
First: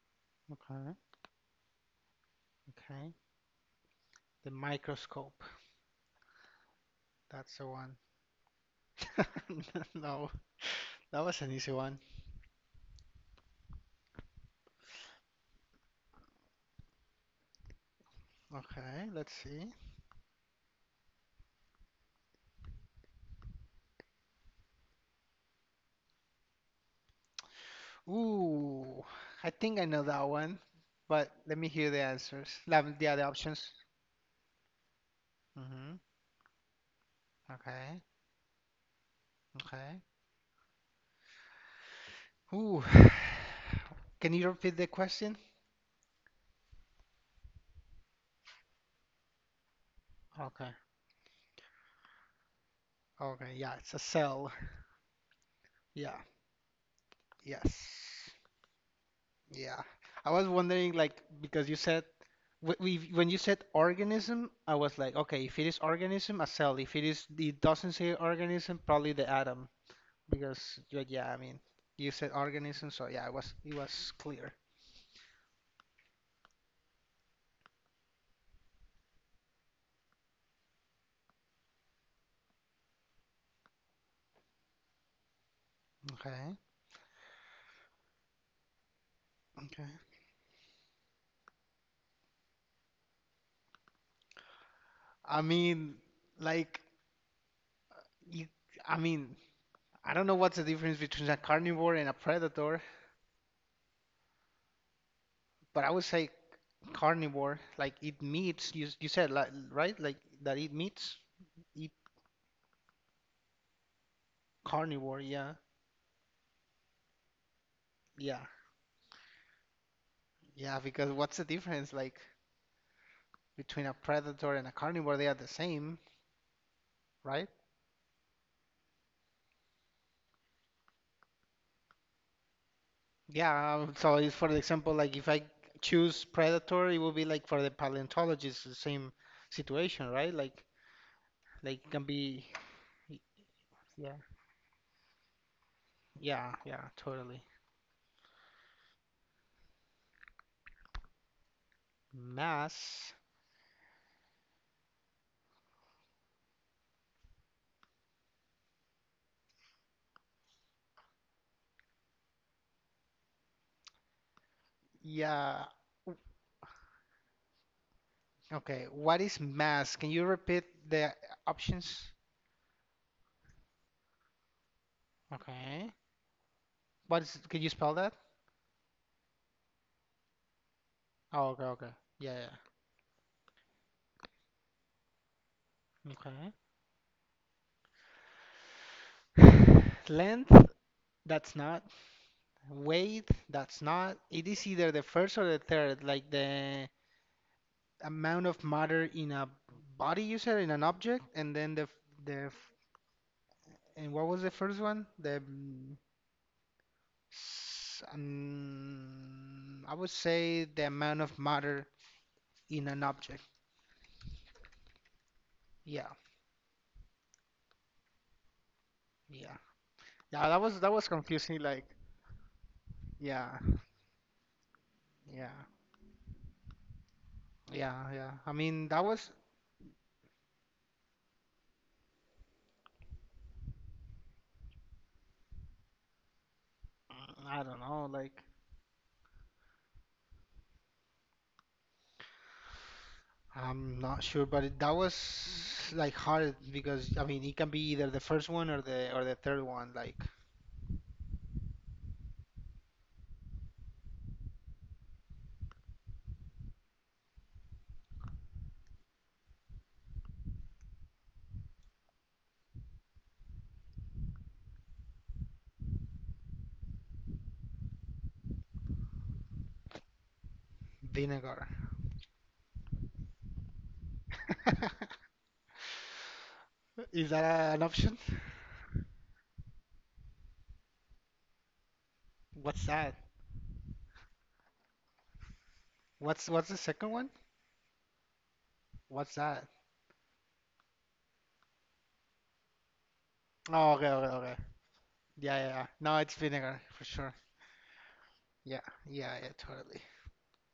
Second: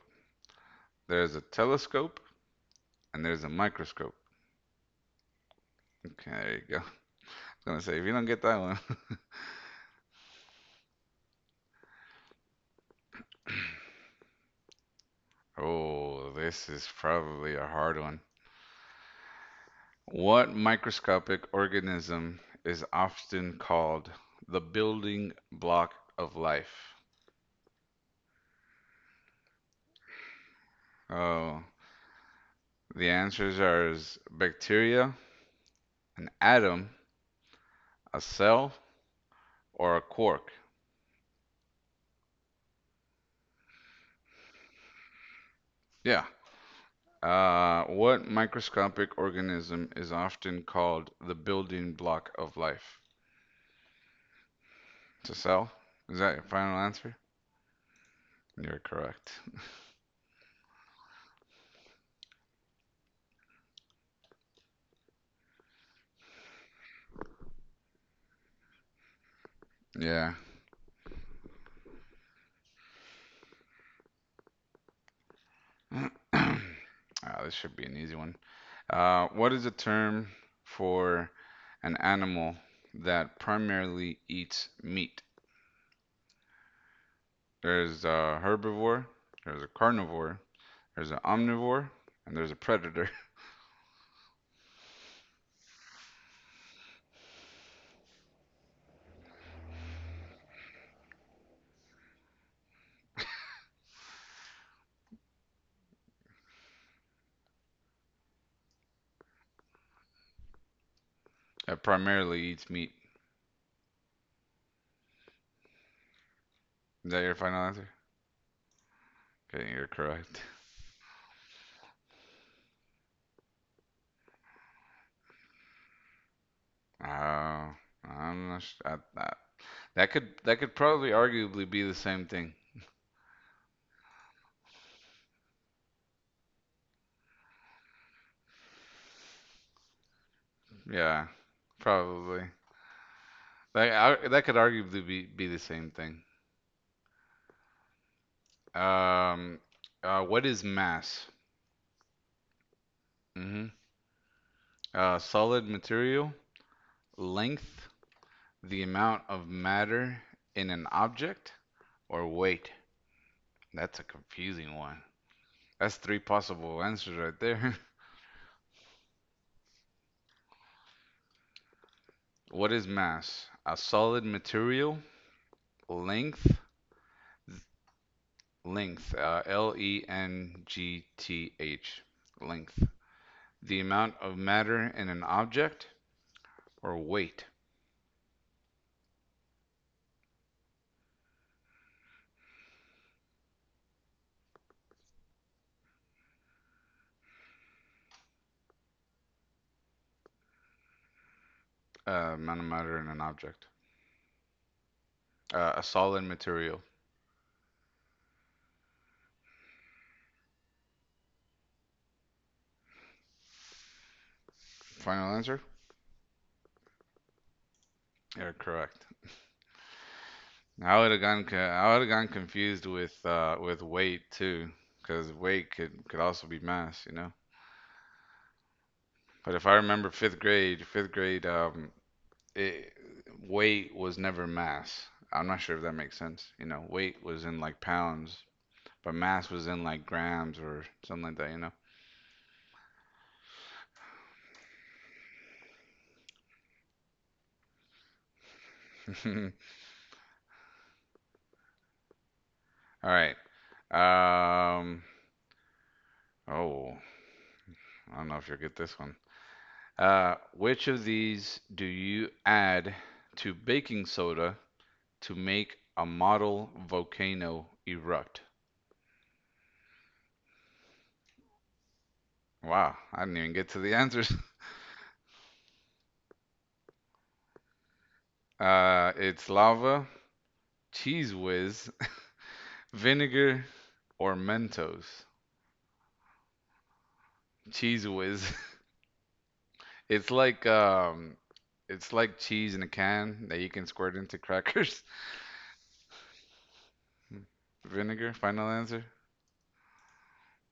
Speaker 1: Okay.
Speaker 2: there's a telescope,
Speaker 1: Okay.
Speaker 2: and there's a microscope.
Speaker 1: The microscope.
Speaker 2: Okay, there you go. I was
Speaker 1: That's the
Speaker 2: gonna
Speaker 1: one.
Speaker 2: say if you don't get that one. (laughs)
Speaker 1: (laughs) No, that was an easy one.
Speaker 2: Oh, this is probably a hard one.
Speaker 1: Okay, let's see.
Speaker 2: What microscopic organism is often called the building block of life?
Speaker 1: Ooh, I think I know that one, but let
Speaker 2: Oh,
Speaker 1: me hear the answers. Um,
Speaker 2: the
Speaker 1: yeah, the
Speaker 2: answers
Speaker 1: options.
Speaker 2: are s- bacteria,
Speaker 1: Mm-hmm.
Speaker 2: an atom,
Speaker 1: Okay,
Speaker 2: a cell, or
Speaker 1: okay.
Speaker 2: a quark.
Speaker 1: Ooh, (sighs) can you repeat the question?
Speaker 2: Yeah. Uh, what microscopic organism is often
Speaker 1: Okay,
Speaker 2: called the building block of life?
Speaker 1: okay, yeah, it's a cell.
Speaker 2: It's a cell?
Speaker 1: Yeah,
Speaker 2: Is that your final answer?
Speaker 1: yes,
Speaker 2: You're correct.
Speaker 1: yeah. I was wondering, like, because you said wh- we when you said organism, I was like, okay, if it is organism, a cell. If it is, it doesn't say organism, probably the atom.
Speaker 2: Yeah.
Speaker 1: Because yeah, yeah, I mean, you said organism, so yeah, it was it was clear.
Speaker 2: (clears throat) Ah, this should be an easy one. Uh, what is the term for an animal that primarily eats meat?
Speaker 1: Okay,
Speaker 2: There's a herbivore, there's a
Speaker 1: okay.
Speaker 2: carnivore, there's an omnivore and there's a predator
Speaker 1: I mean, like you, I mean, I don't know what's the difference between a carnivore and a predator, but I would say carnivore, like it meats. You you said like right, like that it meats,
Speaker 2: (laughs) that
Speaker 1: eat
Speaker 2: primarily eats meat.
Speaker 1: carnivore. Yeah,
Speaker 2: Is that your final answer?
Speaker 1: yeah,
Speaker 2: Okay, you're correct. (laughs)
Speaker 1: yeah. Because what's the difference like between a predator and a carnivore? They are the same,
Speaker 2: Oh,
Speaker 1: right?
Speaker 2: uh, I'm not sh- I, I, that could that could probably arguably be the same thing.
Speaker 1: Yeah, um, so it's for example, like if I choose predator, it will be like for the paleontologist, the same situation, right? Like,
Speaker 2: Yeah,
Speaker 1: like it can be,
Speaker 2: probably.
Speaker 1: y-
Speaker 2: That
Speaker 1: yeah,
Speaker 2: I, that could arguably be, be the same thing.
Speaker 1: yeah, yeah, totally.
Speaker 2: Um, uh, what is mass?
Speaker 1: Mass,
Speaker 2: mm hmm Uh, solid material, length, the amount of matter in an object, or weight. That's a confusing one.
Speaker 1: yeah.
Speaker 2: That's three possible answers right there. (laughs)
Speaker 1: Okay, what is mass? Can you repeat the options?
Speaker 2: What is mass? A solid material,
Speaker 1: Okay.
Speaker 2: length,
Speaker 1: What is, can you spell that?
Speaker 2: length, uh, L E N G
Speaker 1: Oh,
Speaker 2: T
Speaker 1: okay, okay.
Speaker 2: H,
Speaker 1: Yeah,
Speaker 2: length. The amount of matter in an object, or weight,
Speaker 1: yeah. Okay. (sighs) Length, that's not. Weight, that's not. It is either the first or the third, like the amount of matter in a body, you said in an object, and then the f-
Speaker 2: uh,
Speaker 1: the
Speaker 2: amount of
Speaker 1: f-
Speaker 2: matter in an object.
Speaker 1: and what was the first one, the
Speaker 2: Uh, a
Speaker 1: mm,
Speaker 2: solid material.
Speaker 1: s- um, I would say the amount of matter in an object.
Speaker 2: Final answer?
Speaker 1: Yeah,
Speaker 2: Yeah, correct.
Speaker 1: yeah, yeah, that was that
Speaker 2: I
Speaker 1: was
Speaker 2: would have gone.
Speaker 1: confusing, like.
Speaker 2: I would have gone confused with
Speaker 1: Yeah,
Speaker 2: uh, with weight too, because
Speaker 1: yeah,
Speaker 2: weight could could also be mass, you know.
Speaker 1: yeah, yeah, I mean that was
Speaker 2: But if I remember fifth grade, fifth grade, um, it, weight was never mass. I'm not sure if that makes sense. You know, weight was in
Speaker 1: I don't
Speaker 2: like
Speaker 1: know, like,
Speaker 2: pounds, but mass was in like grams or something like that,
Speaker 1: I'm not sure, but it, that was like hard because I mean it can be either the first one or the or
Speaker 2: you
Speaker 1: the
Speaker 2: know?
Speaker 1: third one, like,
Speaker 2: (laughs) All right. Um, oh, I don't know if you'll get this one. Uh, which of these do you add to baking soda to make a model volcano erupt?
Speaker 1: vinegar.
Speaker 2: Wow, I didn't even get to the (laughs) answers.
Speaker 1: (laughs) Is that uh, an option?
Speaker 2: Uh, it's lava, Cheese Whiz,
Speaker 1: What's that?
Speaker 2: vinegar or Mentos?
Speaker 1: What's what's the second one?
Speaker 2: Cheese Whiz. (laughs)
Speaker 1: What's that?
Speaker 2: It's like um it's like cheese in a can that you can
Speaker 1: Oh, okay,
Speaker 2: squirt
Speaker 1: okay,
Speaker 2: into
Speaker 1: okay.
Speaker 2: crackers.
Speaker 1: Yeah, yeah, yeah. No, it's vinegar for sure.
Speaker 2: (laughs) Vinegar, final
Speaker 1: Yeah,
Speaker 2: answer?
Speaker 1: yeah, yeah, totally.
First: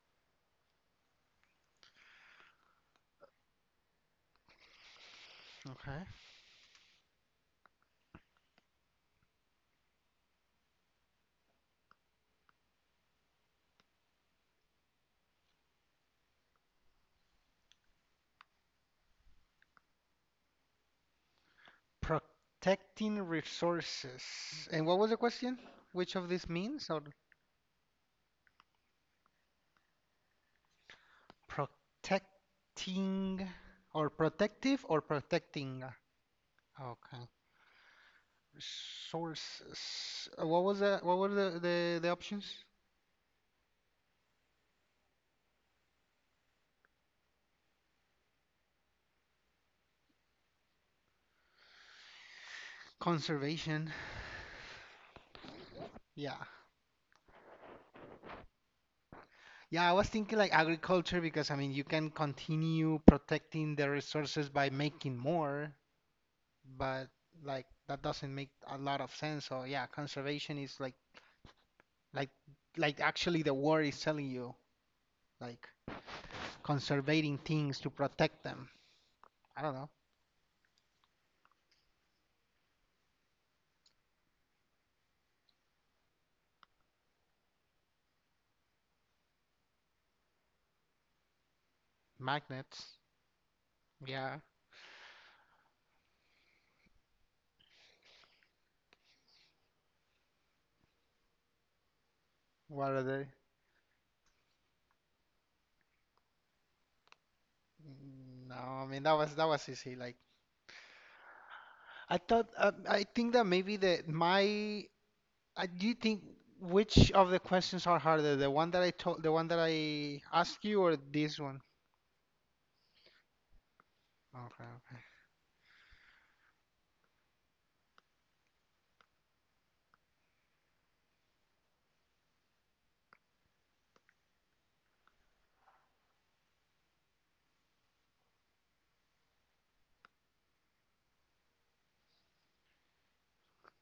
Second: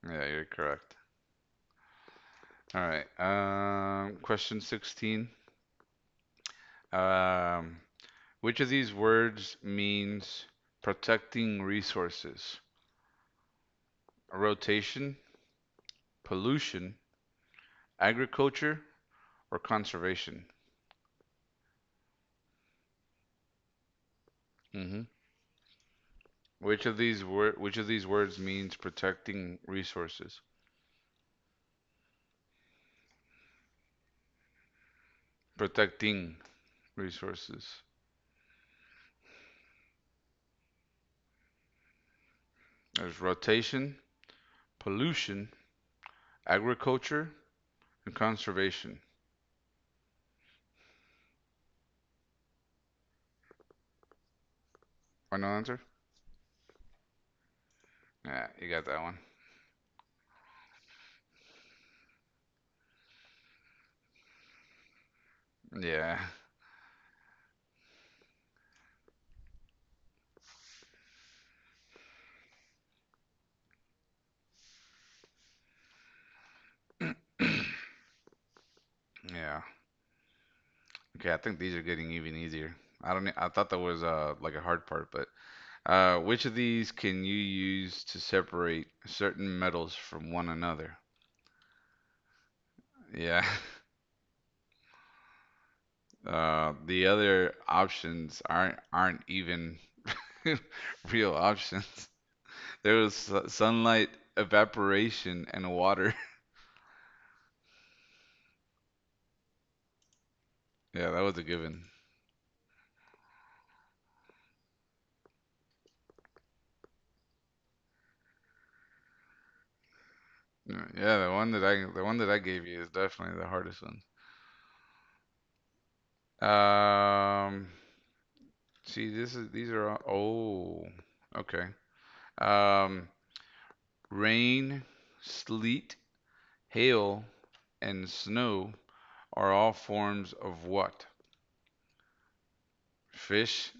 Speaker 2: Yeah, you're correct. All right. Um question sixteen.
Speaker 1: Okay.
Speaker 2: Um which of these words means protecting resources? Rotation, pollution, agriculture, or conservation?
Speaker 1: Protecting resources. And what
Speaker 2: Mm-hmm.
Speaker 1: was the question? Which of these
Speaker 2: Which
Speaker 1: means
Speaker 2: of
Speaker 1: or
Speaker 2: these word which of these words means protecting resources?
Speaker 1: protecting or protective or protecting?
Speaker 2: Protecting
Speaker 1: Okay.
Speaker 2: resources.
Speaker 1: Resources. Uh, What was the what were the the, the options?
Speaker 2: There's rotation, pollution, agriculture, and conservation.
Speaker 1: Conservation.
Speaker 2: Final answer?
Speaker 1: Yeah.
Speaker 2: Yeah, you got that one.
Speaker 1: Yeah, I was thinking like agriculture because I mean you can continue protecting the resources by making more,
Speaker 2: Yeah,
Speaker 1: but like that doesn't make a lot of sense. So yeah, conservation is like like like actually the word is telling you like conserving things to protect them. I
Speaker 2: yeah.
Speaker 1: don't know.
Speaker 2: Okay, I think these are getting even easier. I don't. e- I thought that was uh like a hard part, but uh, which of these can you use to separate certain metals from one another?
Speaker 1: Magnets.
Speaker 2: Yeah. (laughs)
Speaker 1: Yeah.
Speaker 2: Uh, the other options aren't aren't even (laughs) real options.
Speaker 1: What
Speaker 2: There
Speaker 1: are
Speaker 2: was
Speaker 1: they?
Speaker 2: su- sunlight, evaporation, and water. (laughs)
Speaker 1: Mm, no, I mean that was that was easy. Like
Speaker 2: Yeah, that was a given.
Speaker 1: I thought uh, I think that maybe the my I do think which of the questions are harder, the one that I told, the one that I asked you,
Speaker 2: Yeah,
Speaker 1: or
Speaker 2: yeah, the
Speaker 1: this
Speaker 2: one
Speaker 1: one?
Speaker 2: that I the one that I gave you is definitely the hardest
Speaker 1: Okay, okay.
Speaker 2: one. Um, see, this is these are all, oh, okay. Um, rain, sleet, hail, and snow are all forms of what? Fish,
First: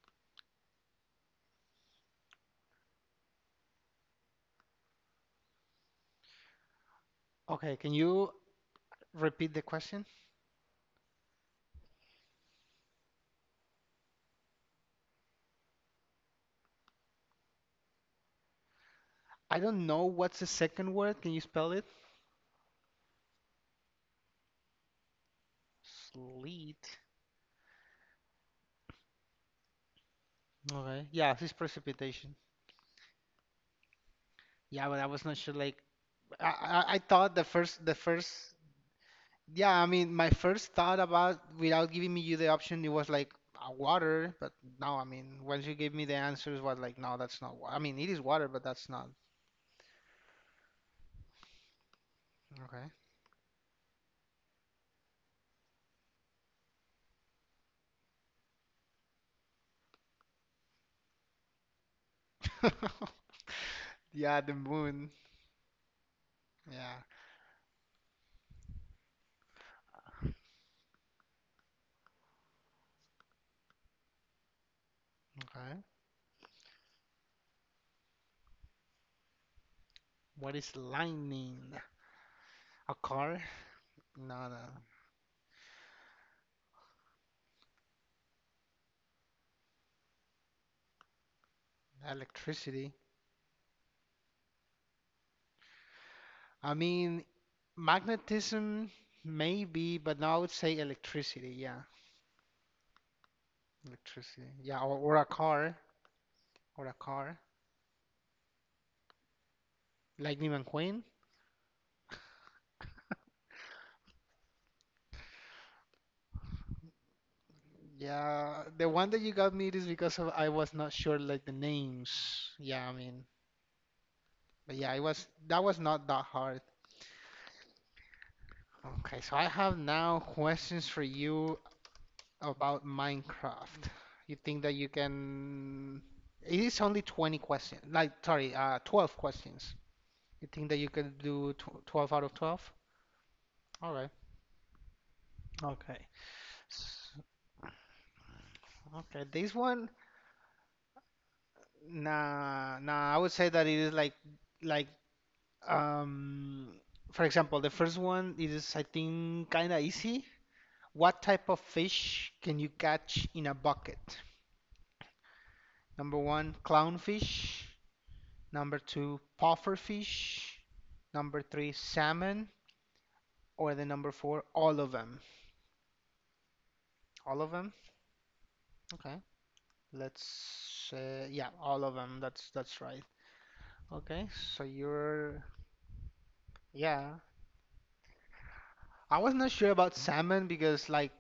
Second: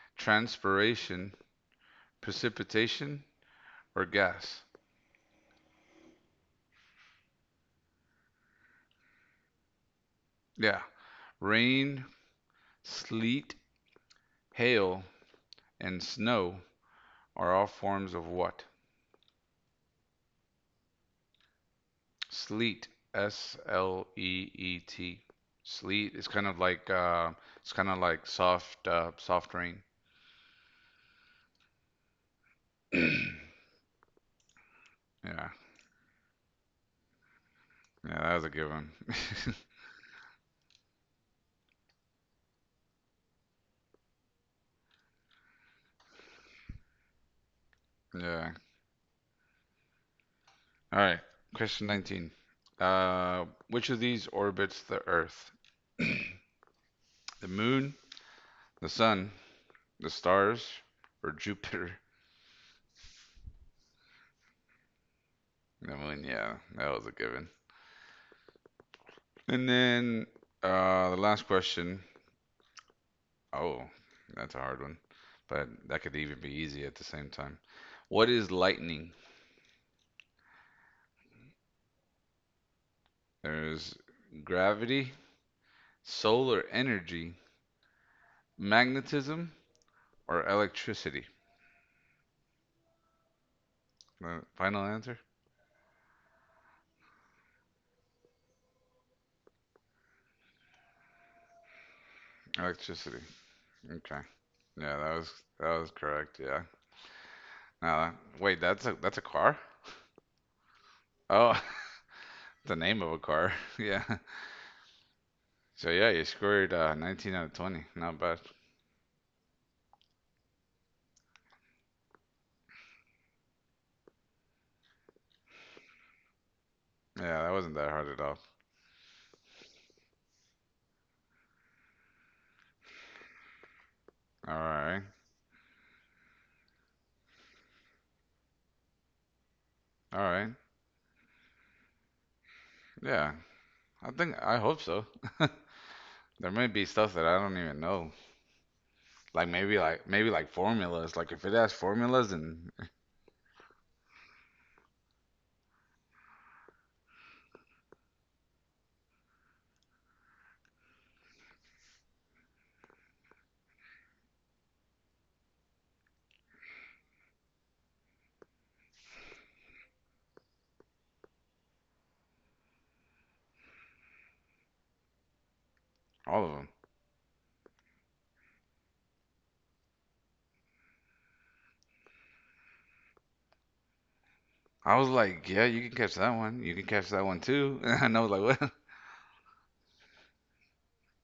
Speaker 2: (laughs) transpiration, precipitation or gas.
Speaker 1: Okay, can you repeat the question?
Speaker 2: Yeah. Rain, sleet, hail, and snow are all forms of what?
Speaker 1: I don't know what's the second word. Can you spell it?
Speaker 2: Sleet. S L E E T. Sleet is kind of like
Speaker 1: Sleet.
Speaker 2: uh, it's kind of like soft, uh, soft rain.
Speaker 1: Okay. Yeah, this precipitation.
Speaker 2: (clears throat) Yeah.
Speaker 1: Yeah, but I was not
Speaker 2: Yeah,
Speaker 1: sure. Like, I, I, I thought the first, the first.
Speaker 2: that was a good one. (laughs)
Speaker 1: Yeah, I mean, my first thought about without giving me you the option, it was like uh, water. But now, I mean, once you gave me the answers, was like, no, that's not. wa- I mean, it is water,
Speaker 2: Yeah.
Speaker 1: but that's not.
Speaker 2: All right. Question nineteen.
Speaker 1: Okay.
Speaker 2: Uh, which of these orbits the Earth? (clears throat) The moon, the sun, the stars, or Jupiter?
Speaker 1: (laughs) Yeah, the moon.
Speaker 2: I mean, yeah, that
Speaker 1: Yeah,
Speaker 2: was a given. And then uh, the last question. Oh, that's a hard one, but
Speaker 1: okay.
Speaker 2: that could even be easy at the same time. What is lightning?
Speaker 1: What is lightning? A car?
Speaker 2: There's
Speaker 1: No, no.
Speaker 2: gravity, solar energy, magnetism, or electricity.
Speaker 1: Electricity.
Speaker 2: The final answer?
Speaker 1: I mean, magnetism, maybe, but no, I would say electricity. Yeah,
Speaker 2: Electricity. Okay.
Speaker 1: electricity. Yeah,
Speaker 2: Yeah,
Speaker 1: or,
Speaker 2: that
Speaker 1: or a
Speaker 2: was that
Speaker 1: car.
Speaker 2: was correct. Yeah.
Speaker 1: Or a car.
Speaker 2: Now, wait, that's a that's a car?
Speaker 1: Lightning McQueen.
Speaker 2: Oh, (laughs) the name of a car. (laughs) Yeah. So yeah, you scored uh, nineteen out of twenty. Not bad.
Speaker 1: Yeah, the one that you got me is because of I was not sure like the names. Yeah, I mean, but yeah, it was, that was not that hard.
Speaker 2: Yeah, that wasn't that hard at all.
Speaker 1: Okay, so I have now questions for you about Minecraft. You
Speaker 2: All
Speaker 1: think that you
Speaker 2: right.
Speaker 1: can? It is only twenty questions. Like, sorry, uh, twelve questions.
Speaker 2: All
Speaker 1: You
Speaker 2: right.
Speaker 1: think that you can do tw twelve out of twelve?
Speaker 2: Yeah.
Speaker 1: All
Speaker 2: I
Speaker 1: right.
Speaker 2: think I hope so.
Speaker 1: Okay.
Speaker 2: (laughs) There may be stuff
Speaker 1: S-
Speaker 2: that I don't even know.
Speaker 1: Okay,
Speaker 2: Like
Speaker 1: this
Speaker 2: maybe
Speaker 1: one,
Speaker 2: like maybe like formulas. Like if it has formulas and
Speaker 1: nah, nah. I would say that it is like, like, um, for example, the first one is, I think, kind of easy. What type of fish can you catch in a bucket? Number one, clownfish. Number two, pufferfish. Number three, salmon. Or the number four, all of them.
Speaker 2: all of them.
Speaker 1: All of them? Okay. Let's uh, yeah, all of them. That's that's right. Okay. So
Speaker 2: I was
Speaker 1: you're,
Speaker 2: like, yeah, you can catch that one. You can catch
Speaker 1: yeah.
Speaker 2: that one too. (laughs) And I was like, what? (laughs)
Speaker 1: I was not sure about salmon because like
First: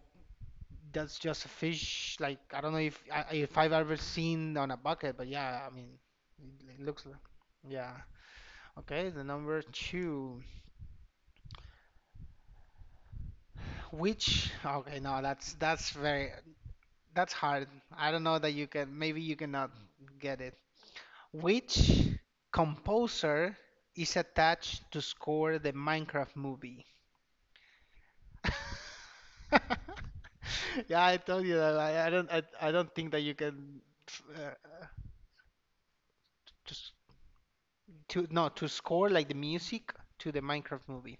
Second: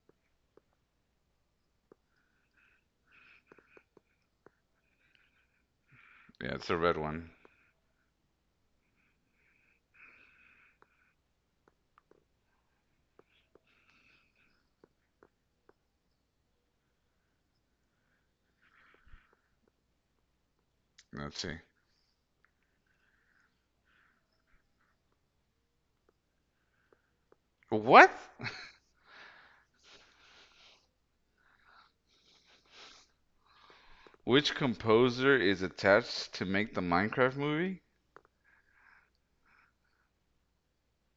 Speaker 1: that's just a fish. Like I don't know if I- if I've ever seen on a bucket, but yeah, I mean,
Speaker 2: Yeah, it's a
Speaker 1: it
Speaker 2: red
Speaker 1: looks like,
Speaker 2: one.
Speaker 1: yeah. Okay, the number two. Which, okay, no, that's that's very. That's hard. I don't know that you can, maybe you cannot get it.
Speaker 2: Let's see.
Speaker 1: Which composer is attached to score the Minecraft movie?
Speaker 2: What?
Speaker 1: (laughs) Yeah, I told you that. I, I don't, I, I don't think that you can uh,
Speaker 2: Which
Speaker 1: uh,
Speaker 2: composer is attached to make the
Speaker 1: just
Speaker 2: Minecraft movie?
Speaker 1: to, no, to score like the music to the Minecraft movie.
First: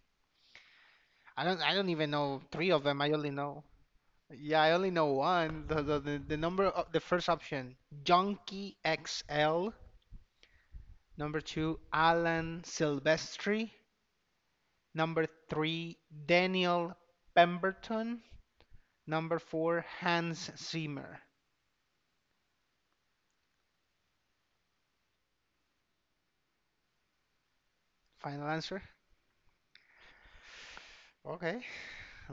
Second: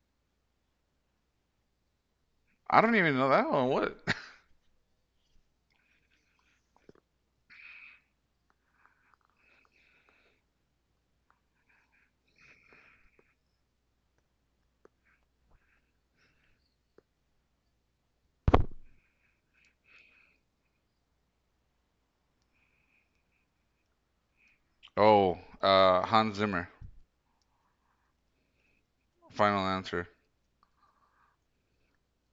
Speaker 1: I don't, I don't even know three
Speaker 2: I
Speaker 1: of
Speaker 2: don't
Speaker 1: them. I
Speaker 2: even know
Speaker 1: only
Speaker 2: that
Speaker 1: know,
Speaker 2: one. What?
Speaker 1: yeah, I only know one. The the, the, the number of the first option, Junkie X L. Number two, Alan Silvestri. Number three, Daniel Pemberton. Number four, Hans Zimmer.
Speaker 2: (laughs) Oh, uh, Hans Zimmer.
Speaker 1: Final answer.
Speaker 2: Final answer.
Speaker 1: Okay.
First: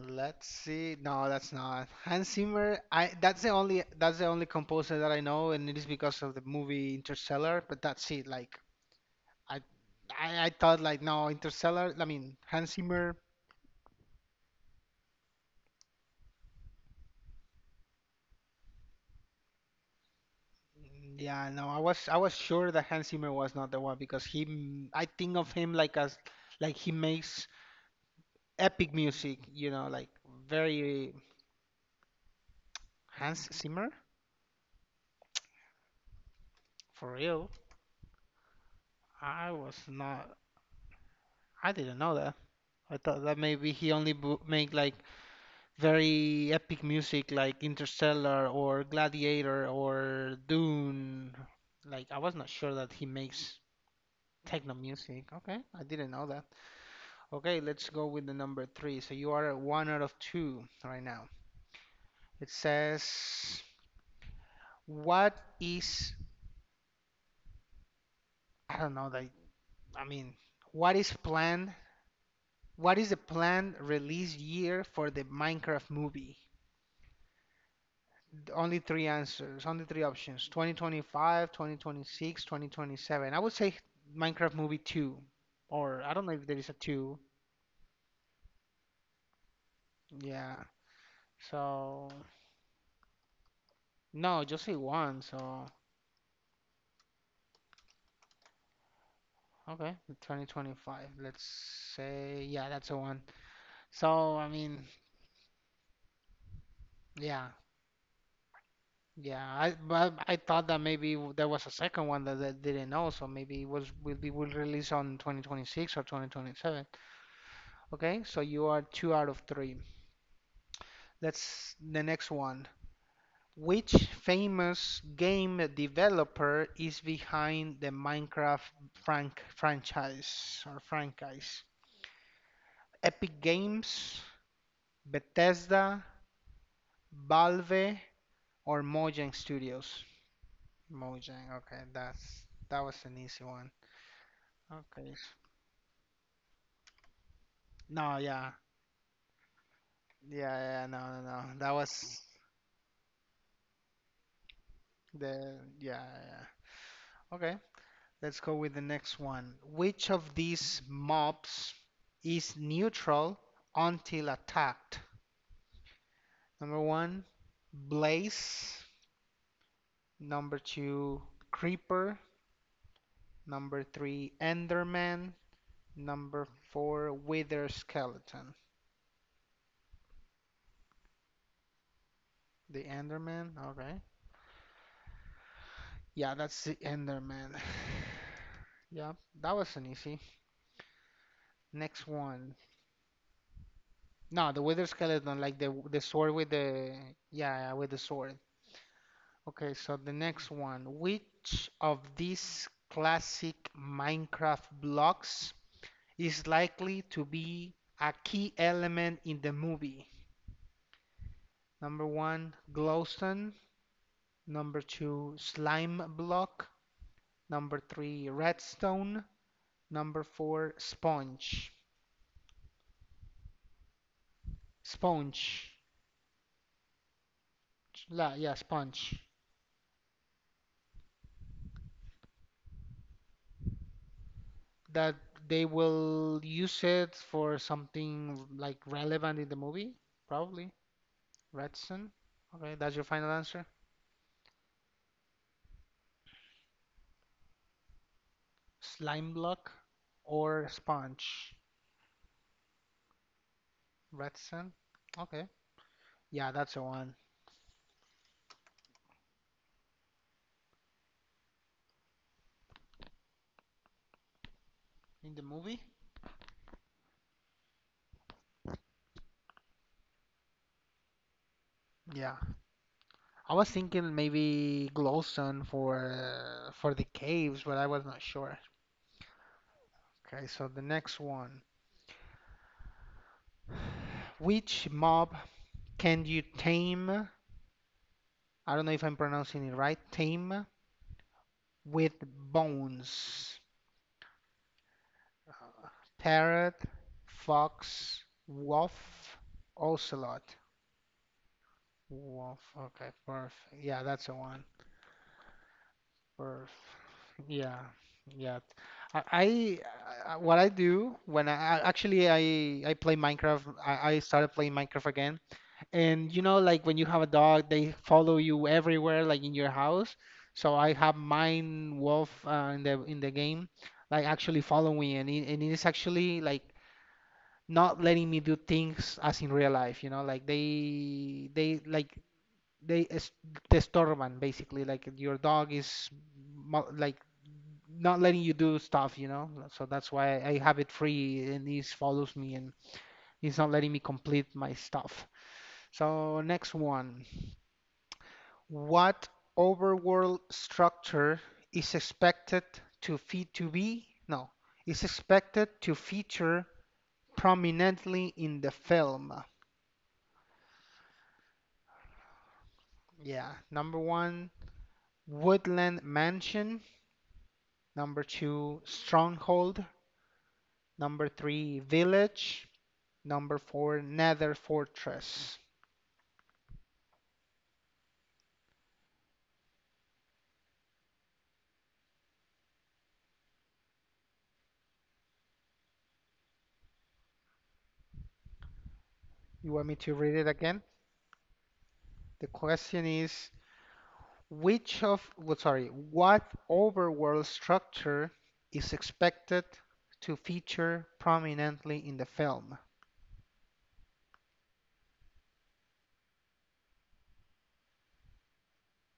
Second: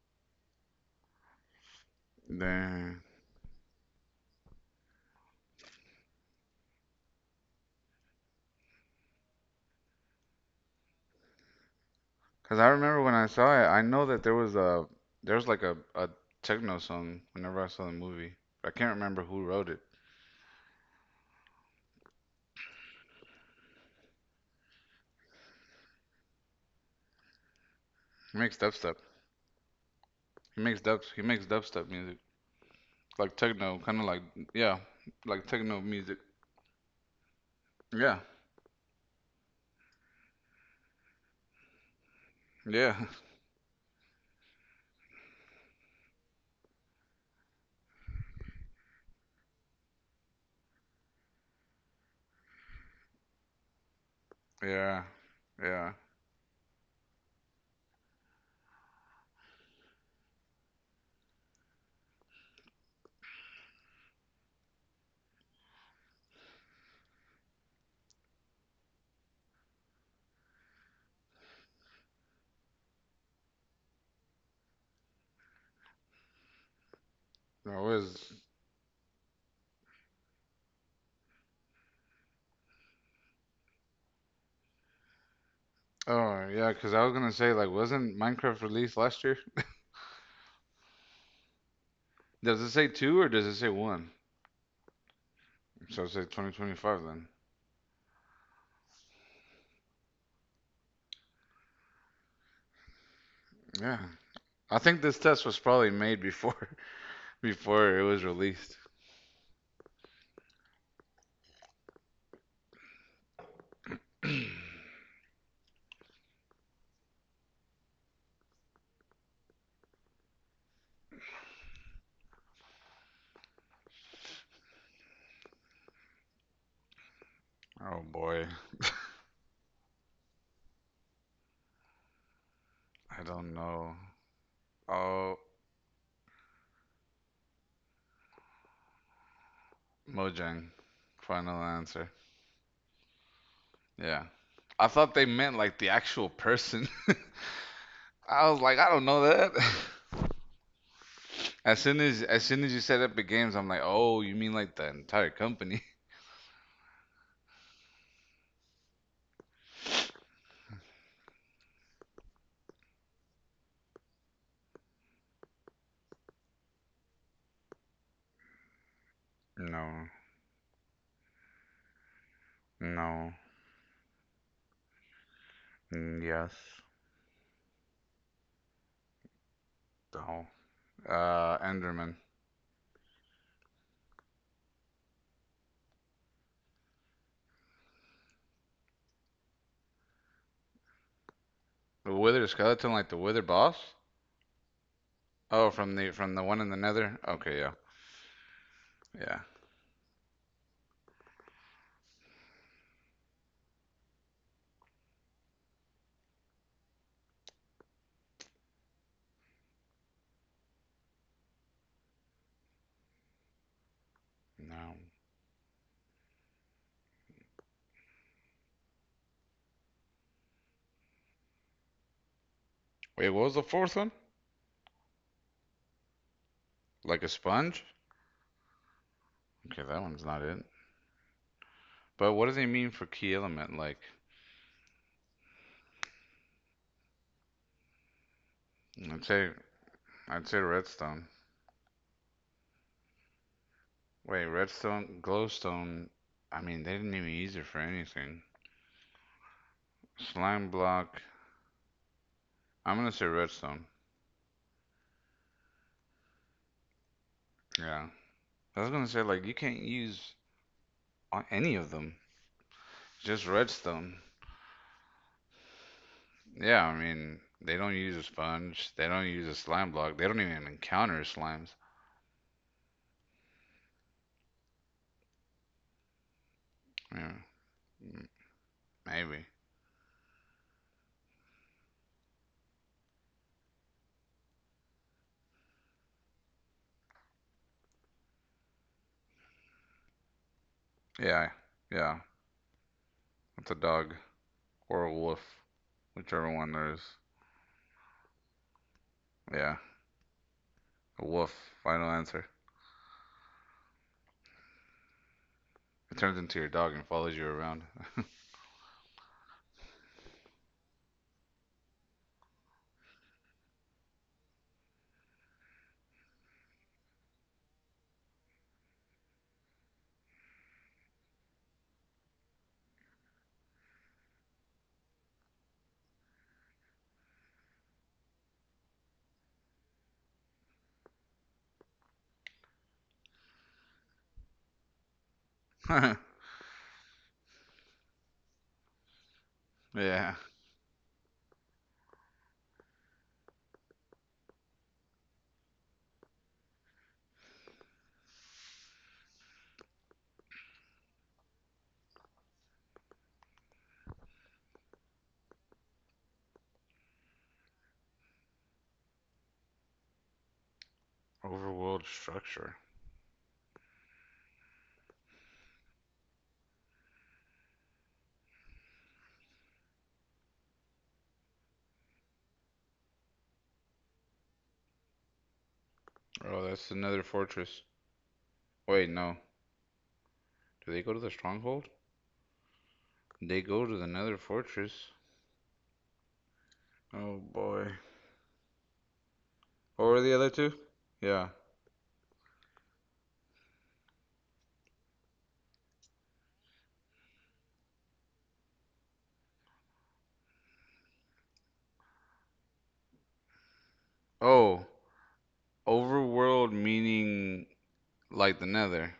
Speaker 1: Let's see. No, that's not Hans Zimmer.
Speaker 2: Dang.
Speaker 1: I That's the only that's the only composer that I know, and it is because of the movie Interstellar. But that's it. Like I, I, I thought like, no, Interstellar, I mean
Speaker 2: Cause
Speaker 1: Hans
Speaker 2: I remember
Speaker 1: Zimmer.
Speaker 2: when I saw it, I know that there was a there was like a, a techno song whenever I saw the movie. I can't remember who wrote it.
Speaker 1: Yeah, no, I was I was sure that Hans Zimmer was not the one because he m- I think of him like as, like he makes
Speaker 2: He makes
Speaker 1: epic
Speaker 2: dubstep.
Speaker 1: music, you know, like,
Speaker 2: He makes dubs.
Speaker 1: very
Speaker 2: He makes dubstep music, like
Speaker 1: Hans
Speaker 2: techno,
Speaker 1: Zimmer
Speaker 2: kind of like, yeah, like techno music.
Speaker 1: for real.
Speaker 2: Yeah,
Speaker 1: I was not I didn't know that. I
Speaker 2: yeah,
Speaker 1: thought that maybe he only bu- make like very epic music like Interstellar or Gladiator or Dune. Like I was not sure that he makes
Speaker 2: (laughs)
Speaker 1: techno
Speaker 2: yeah,
Speaker 1: music. Okay, I
Speaker 2: yeah.
Speaker 1: didn't know that. Okay, let's go with the number three. So you are at one out of two right now. It says, what is, I don't know, that, I mean, what is planned? What is the planned release year for the Minecraft movie?
Speaker 2: No, it was.
Speaker 1: Only three answers, only three options: twenty twenty-five, twenty twenty-six, twenty twenty-seven. I would say Minecraft movie two, or I don't know if
Speaker 2: Oh
Speaker 1: there is
Speaker 2: yeah,
Speaker 1: a
Speaker 2: cause I was
Speaker 1: two.
Speaker 2: gonna say like, wasn't Minecraft released last year?
Speaker 1: Yeah, so
Speaker 2: Does it say two or does it say one?
Speaker 1: no, just say one. So
Speaker 2: So it say twenty twenty-five then.
Speaker 1: Okay, twenty twenty-five. Let's say, yeah, that's the one.
Speaker 2: Yeah.
Speaker 1: So, I
Speaker 2: I
Speaker 1: mean,
Speaker 2: think this test was probably made before (laughs)
Speaker 1: yeah,
Speaker 2: before it was released.
Speaker 1: yeah. I but I thought that maybe w- there was a second one that I didn't know, so maybe it was will be will release on twenty twenty-six or twenty twenty-seven. Okay, so you are two out of three. Let's the next one. Which famous game developer is behind the
Speaker 2: Oh boy,
Speaker 1: Minecraft frank franchise or franchise?
Speaker 2: I
Speaker 1: Epic
Speaker 2: don't know.
Speaker 1: Games,
Speaker 2: Oh,
Speaker 1: Bethesda, Valve, Or Mojang Studios.
Speaker 2: Mojang.
Speaker 1: Mojang.
Speaker 2: Final
Speaker 1: Okay,
Speaker 2: answer.
Speaker 1: that's that was an easy one.
Speaker 2: Yeah. I thought
Speaker 1: Okay.
Speaker 2: they meant like the actual person.
Speaker 1: No,
Speaker 2: (laughs) I
Speaker 1: yeah.
Speaker 2: was like, I don't know that. (laughs)
Speaker 1: Yeah, yeah, no, no, no. That
Speaker 2: As
Speaker 1: was
Speaker 2: soon as as soon as you said Epic Games, I'm like, oh, you mean like the entire
Speaker 1: the,
Speaker 2: company?
Speaker 1: yeah, yeah. Okay. Let's go with the next one. Which of these mobs is neutral until attacked? Number one, Blaze.
Speaker 2: (laughs) No,
Speaker 1: Number two, Creeper.
Speaker 2: no,
Speaker 1: Number three, Enderman.
Speaker 2: mm,
Speaker 1: Number
Speaker 2: yes,
Speaker 1: four, Wither Skeleton.
Speaker 2: no. Uh, Enderman.
Speaker 1: The Enderman, okay. Yeah, that's the Enderman. (sighs) Yeah, that wasn't easy. Next
Speaker 2: The Wither
Speaker 1: one.
Speaker 2: Skeleton, like the Wither boss?
Speaker 1: No, the Wither Skeleton, like the
Speaker 2: Oh, from
Speaker 1: the
Speaker 2: the
Speaker 1: sword
Speaker 2: from the
Speaker 1: with
Speaker 2: one in the
Speaker 1: the,
Speaker 2: Nether. Okay,
Speaker 1: yeah, yeah,
Speaker 2: yeah,
Speaker 1: with the sword.
Speaker 2: yeah.
Speaker 1: Okay, so the next one. Which of these classic Minecraft blocks is likely to be a key element in the movie? Number one, glowstone. Number
Speaker 2: No.
Speaker 1: two, slime block. Number three, redstone. Number four, sponge.
Speaker 2: Wait, what was the fourth one?
Speaker 1: Sponge,
Speaker 2: Like a sponge?
Speaker 1: la yeah, sponge.
Speaker 2: Okay, that one's not it. But what does he mean for key element? Like,
Speaker 1: That, they will use it for something like
Speaker 2: I'd
Speaker 1: relevant
Speaker 2: say,
Speaker 1: in the movie.
Speaker 2: I'd say
Speaker 1: Probably
Speaker 2: redstone.
Speaker 1: redstone. Okay, that's your final answer.
Speaker 2: Wait, redstone, glowstone. I mean, they didn't even use it for anything.
Speaker 1: Slime block
Speaker 2: Slime
Speaker 1: or
Speaker 2: block.
Speaker 1: sponge.
Speaker 2: I'm gonna say redstone.
Speaker 1: Redstone. Okay, yeah, that's the one
Speaker 2: Yeah, I was gonna say like you can't use any of them. Just redstone.
Speaker 1: in the movie.
Speaker 2: Yeah, I mean, they don't use a sponge. They don't use a slime block. They don't even encounter slimes.
Speaker 1: Yeah, I was thinking maybe glowstone for for the
Speaker 2: Yeah,
Speaker 1: caves, but I was not sure.
Speaker 2: maybe.
Speaker 1: Okay, so the next one. Which mob can you tame, I don't know if I'm pronouncing it right, tame,
Speaker 2: Yeah, yeah.
Speaker 1: with bones?
Speaker 2: It's a dog or a wolf, whichever one
Speaker 1: Parrot,
Speaker 2: there is.
Speaker 1: fox, wolf,
Speaker 2: Yeah.
Speaker 1: ocelot.
Speaker 2: A wolf. Final answer.
Speaker 1: Wolf. Okay, perfect. Yeah, that's the one.
Speaker 2: It turns into your
Speaker 1: Perfect.
Speaker 2: dog and follows you
Speaker 1: Yeah,
Speaker 2: around.
Speaker 1: yeah. I, I What I do when I I- actually I I play Minecraft. I, I started playing Minecraft again. And you know, like when you have a dog, they follow you everywhere, like in your house. So I have mine wolf uh, in the in the game, like actually following, and it, and it is actually like not letting me do things as in real life. You know, like they they like they es- te estorban basically. Like your dog is
Speaker 2: (laughs)
Speaker 1: mo- like not letting you do stuff. You know, so that's
Speaker 2: Yeah.
Speaker 1: why I have it free, and it follows me, and it's not letting me complete my stuff. So next one. What overworld structure is expected to feed to be no is expected to feature prominently in the film?
Speaker 2: Overworld structure.
Speaker 1: Yeah, number one, Woodland Mansion. Number two, Stronghold. Number three, Village. Number four, Nether Fortress.
Speaker 2: Oh, that's another fortress. Wait, no. Do they go to the stronghold? They go to the nether fortress. Oh boy.
Speaker 1: You want me
Speaker 2: What
Speaker 1: to
Speaker 2: were the
Speaker 1: read it
Speaker 2: other two?
Speaker 1: again?
Speaker 2: Yeah.
Speaker 1: The question is: Which of, well, sorry, what overworld structure is expected to feature prominently in the film?
Speaker 2: Oh, overworld meaning like the nether.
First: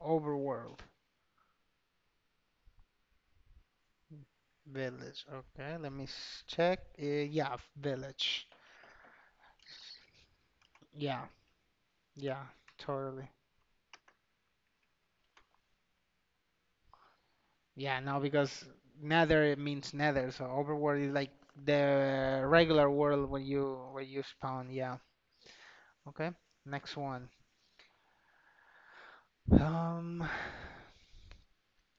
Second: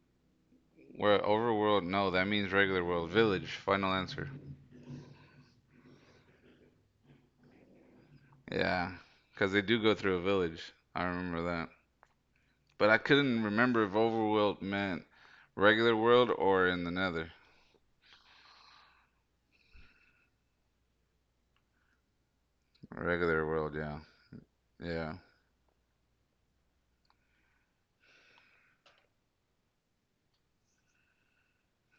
Speaker 1: Overworld.
Speaker 2: Where overworld, no, that means regular world. Village, final answer.
Speaker 1: Village. Okay, let me s- check. Uh, yeah, village.
Speaker 2: Yeah. Because they do go through a village. I
Speaker 1: Yeah,
Speaker 2: remember that.
Speaker 1: yeah,
Speaker 2: But I
Speaker 1: totally.
Speaker 2: couldn't remember if overworld meant regular world or in the nether.
Speaker 1: Yeah, no, because nether it means nether, so overworld is like the regular world where
Speaker 2: Regular world,
Speaker 1: you
Speaker 2: yeah.
Speaker 1: where you spawn. Yeah.
Speaker 2: Yeah.
Speaker 1: Okay. Next one. Um,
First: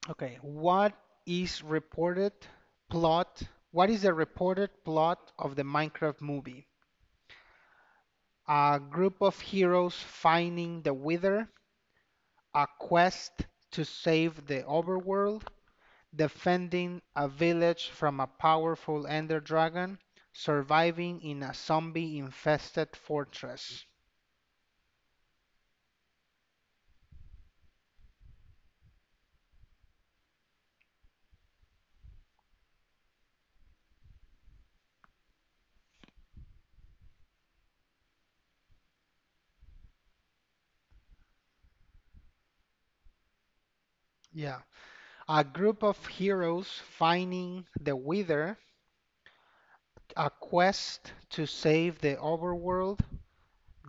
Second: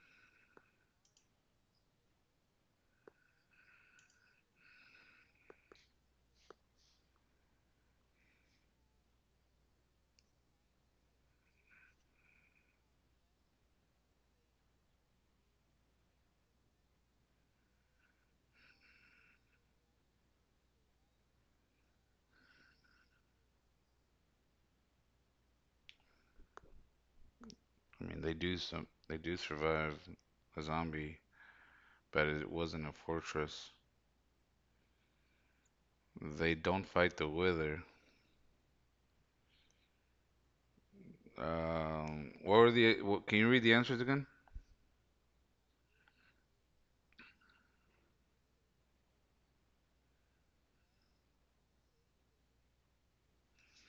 Speaker 1: Okay, what is reported plot? What is the reported plot of the Minecraft movie? A group of heroes finding the Wither, a quest to save the overworld, defending a village from a powerful Ender Dragon, surviving in a zombie-infested fortress.
Speaker 2: I mean they do some they do survive a zombie, but it wasn't a fortress. They don't fight the wither. Um what were the what, can you read the answers again?
Speaker 1: Yeah. A group of heroes finding the Wither, a quest to save the overworld,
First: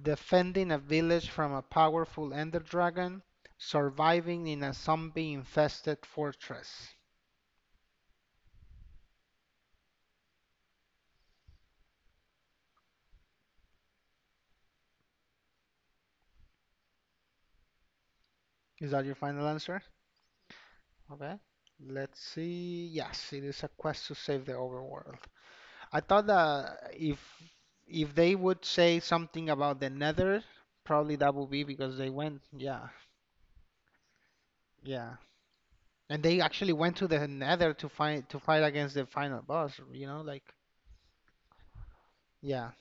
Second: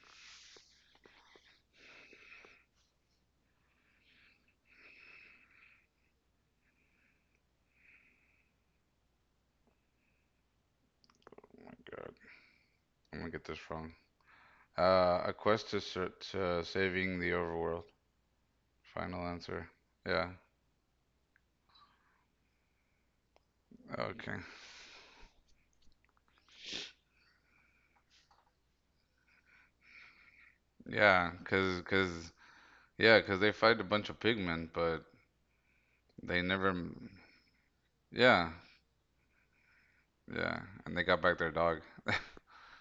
Speaker 1: defending a village from a powerful Ender Dragon, surviving in a zombie infested fortress.
Speaker 2: Oh my god. I'm gonna get this wrong. Uh a quest to, ser- to saving the overworld.
Speaker 1: Is that your
Speaker 2: Final
Speaker 1: final
Speaker 2: answer.
Speaker 1: answer?
Speaker 2: Yeah.
Speaker 1: Okay. Let's see. Yes, it is a quest to
Speaker 2: Okay.
Speaker 1: save the overworld. I thought that if if they would say something about the Nether, probably
Speaker 2: Yeah,
Speaker 1: that would be
Speaker 2: cuz
Speaker 1: because they
Speaker 2: cuz
Speaker 1: went. Yeah,
Speaker 2: yeah, cuz they fight a bunch of pigmen, but
Speaker 1: yeah. And they
Speaker 2: they
Speaker 1: actually
Speaker 2: never.
Speaker 1: went to the Nether to fight to
Speaker 2: Yeah,
Speaker 1: fight against the final boss, you know, like,
Speaker 2: yeah. And they got back their dog.
Speaker 1: yeah.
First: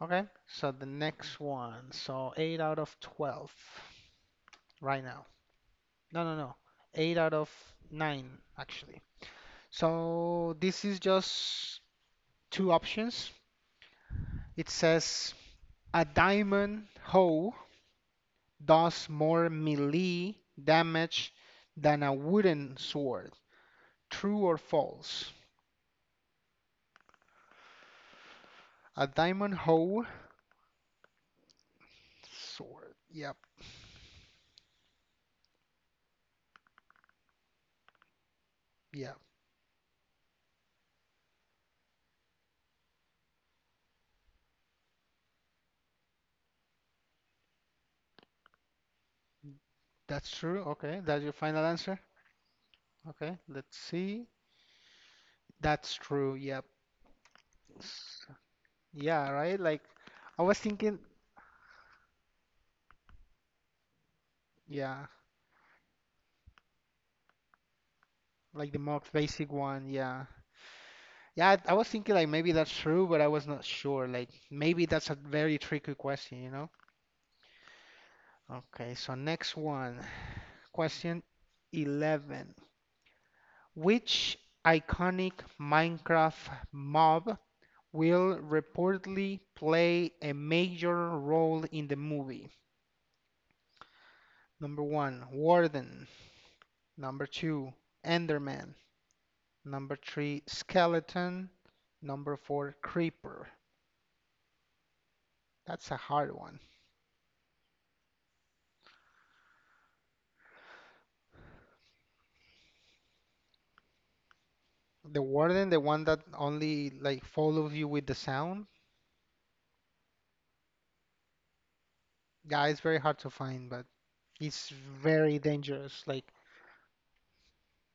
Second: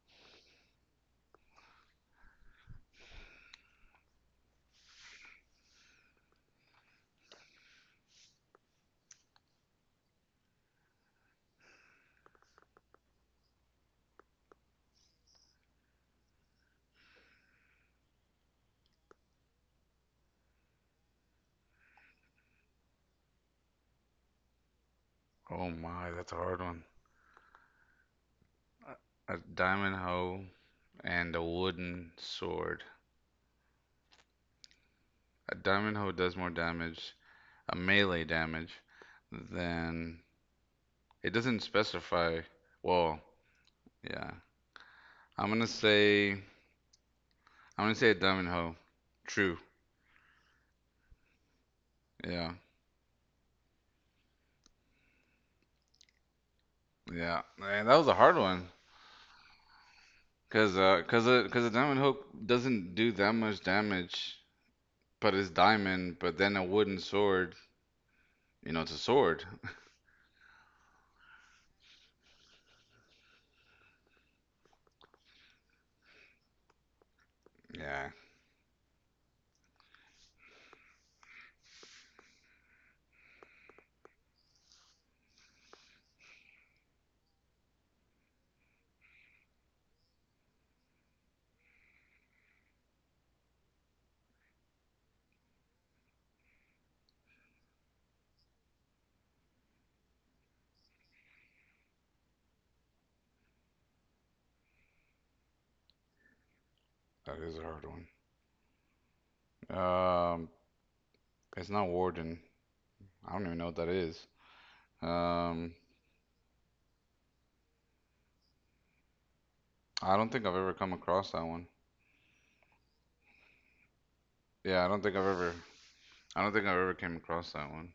Speaker 1: Okay, so the next one. So eight out of twelve right now. No, no, no. eight out of nine, actually. So this is just two options. It says a diamond hoe does more melee damage than a wooden sword. True or false?
Speaker 2: Oh my, that's a hard one.
Speaker 1: A
Speaker 2: A
Speaker 1: diamond
Speaker 2: diamond
Speaker 1: hoe,
Speaker 2: hoe and a wooden sword.
Speaker 1: sword. Yep,
Speaker 2: A diamond hoe does more damage, a melee damage,
Speaker 1: yep.
Speaker 2: than it doesn't specify. Well, yeah. I'm gonna say I'm gonna say a diamond hoe. True.
Speaker 1: That's true. Okay, that's your final answer.
Speaker 2: Yeah.
Speaker 1: Okay, let's see. That's true. Yep.
Speaker 2: Yeah. Man, that was a hard one.
Speaker 1: Yeah, right? Like I was
Speaker 2: Cause
Speaker 1: thinking,
Speaker 2: uh, cause a, cause a diamond hoe doesn't do that much damage,
Speaker 1: yeah,
Speaker 2: but it's diamond, but then a wooden sword.
Speaker 1: like
Speaker 2: You
Speaker 1: the
Speaker 2: know, it's a
Speaker 1: most
Speaker 2: sword.
Speaker 1: basic
Speaker 2: (laughs)
Speaker 1: one, yeah. Yeah, I, I was thinking like maybe that's true, but I was not sure. Like maybe that's a very tricky question, you know?
Speaker 2: Yeah,
Speaker 1: Okay, so next one. (sighs) Question eleven. Which iconic Minecraft mob will reportedly play a major role in the movie? Number one, Warden. Number two, Enderman. Number three, skeleton. Number four, creeper. That's a hard one.
Speaker 2: that is a hard one. Um, it's not warden. I don't even know what that is.
Speaker 1: The warden,
Speaker 2: Um,
Speaker 1: the one that only like follows you with the sound.
Speaker 2: I don't think I've ever come across that one.
Speaker 1: Yeah, it's very hard to find, but it's
Speaker 2: Yeah, I don't think I've
Speaker 1: very
Speaker 2: ever.
Speaker 1: dangerous. Like,
Speaker 2: I don't think I've ever came across that one.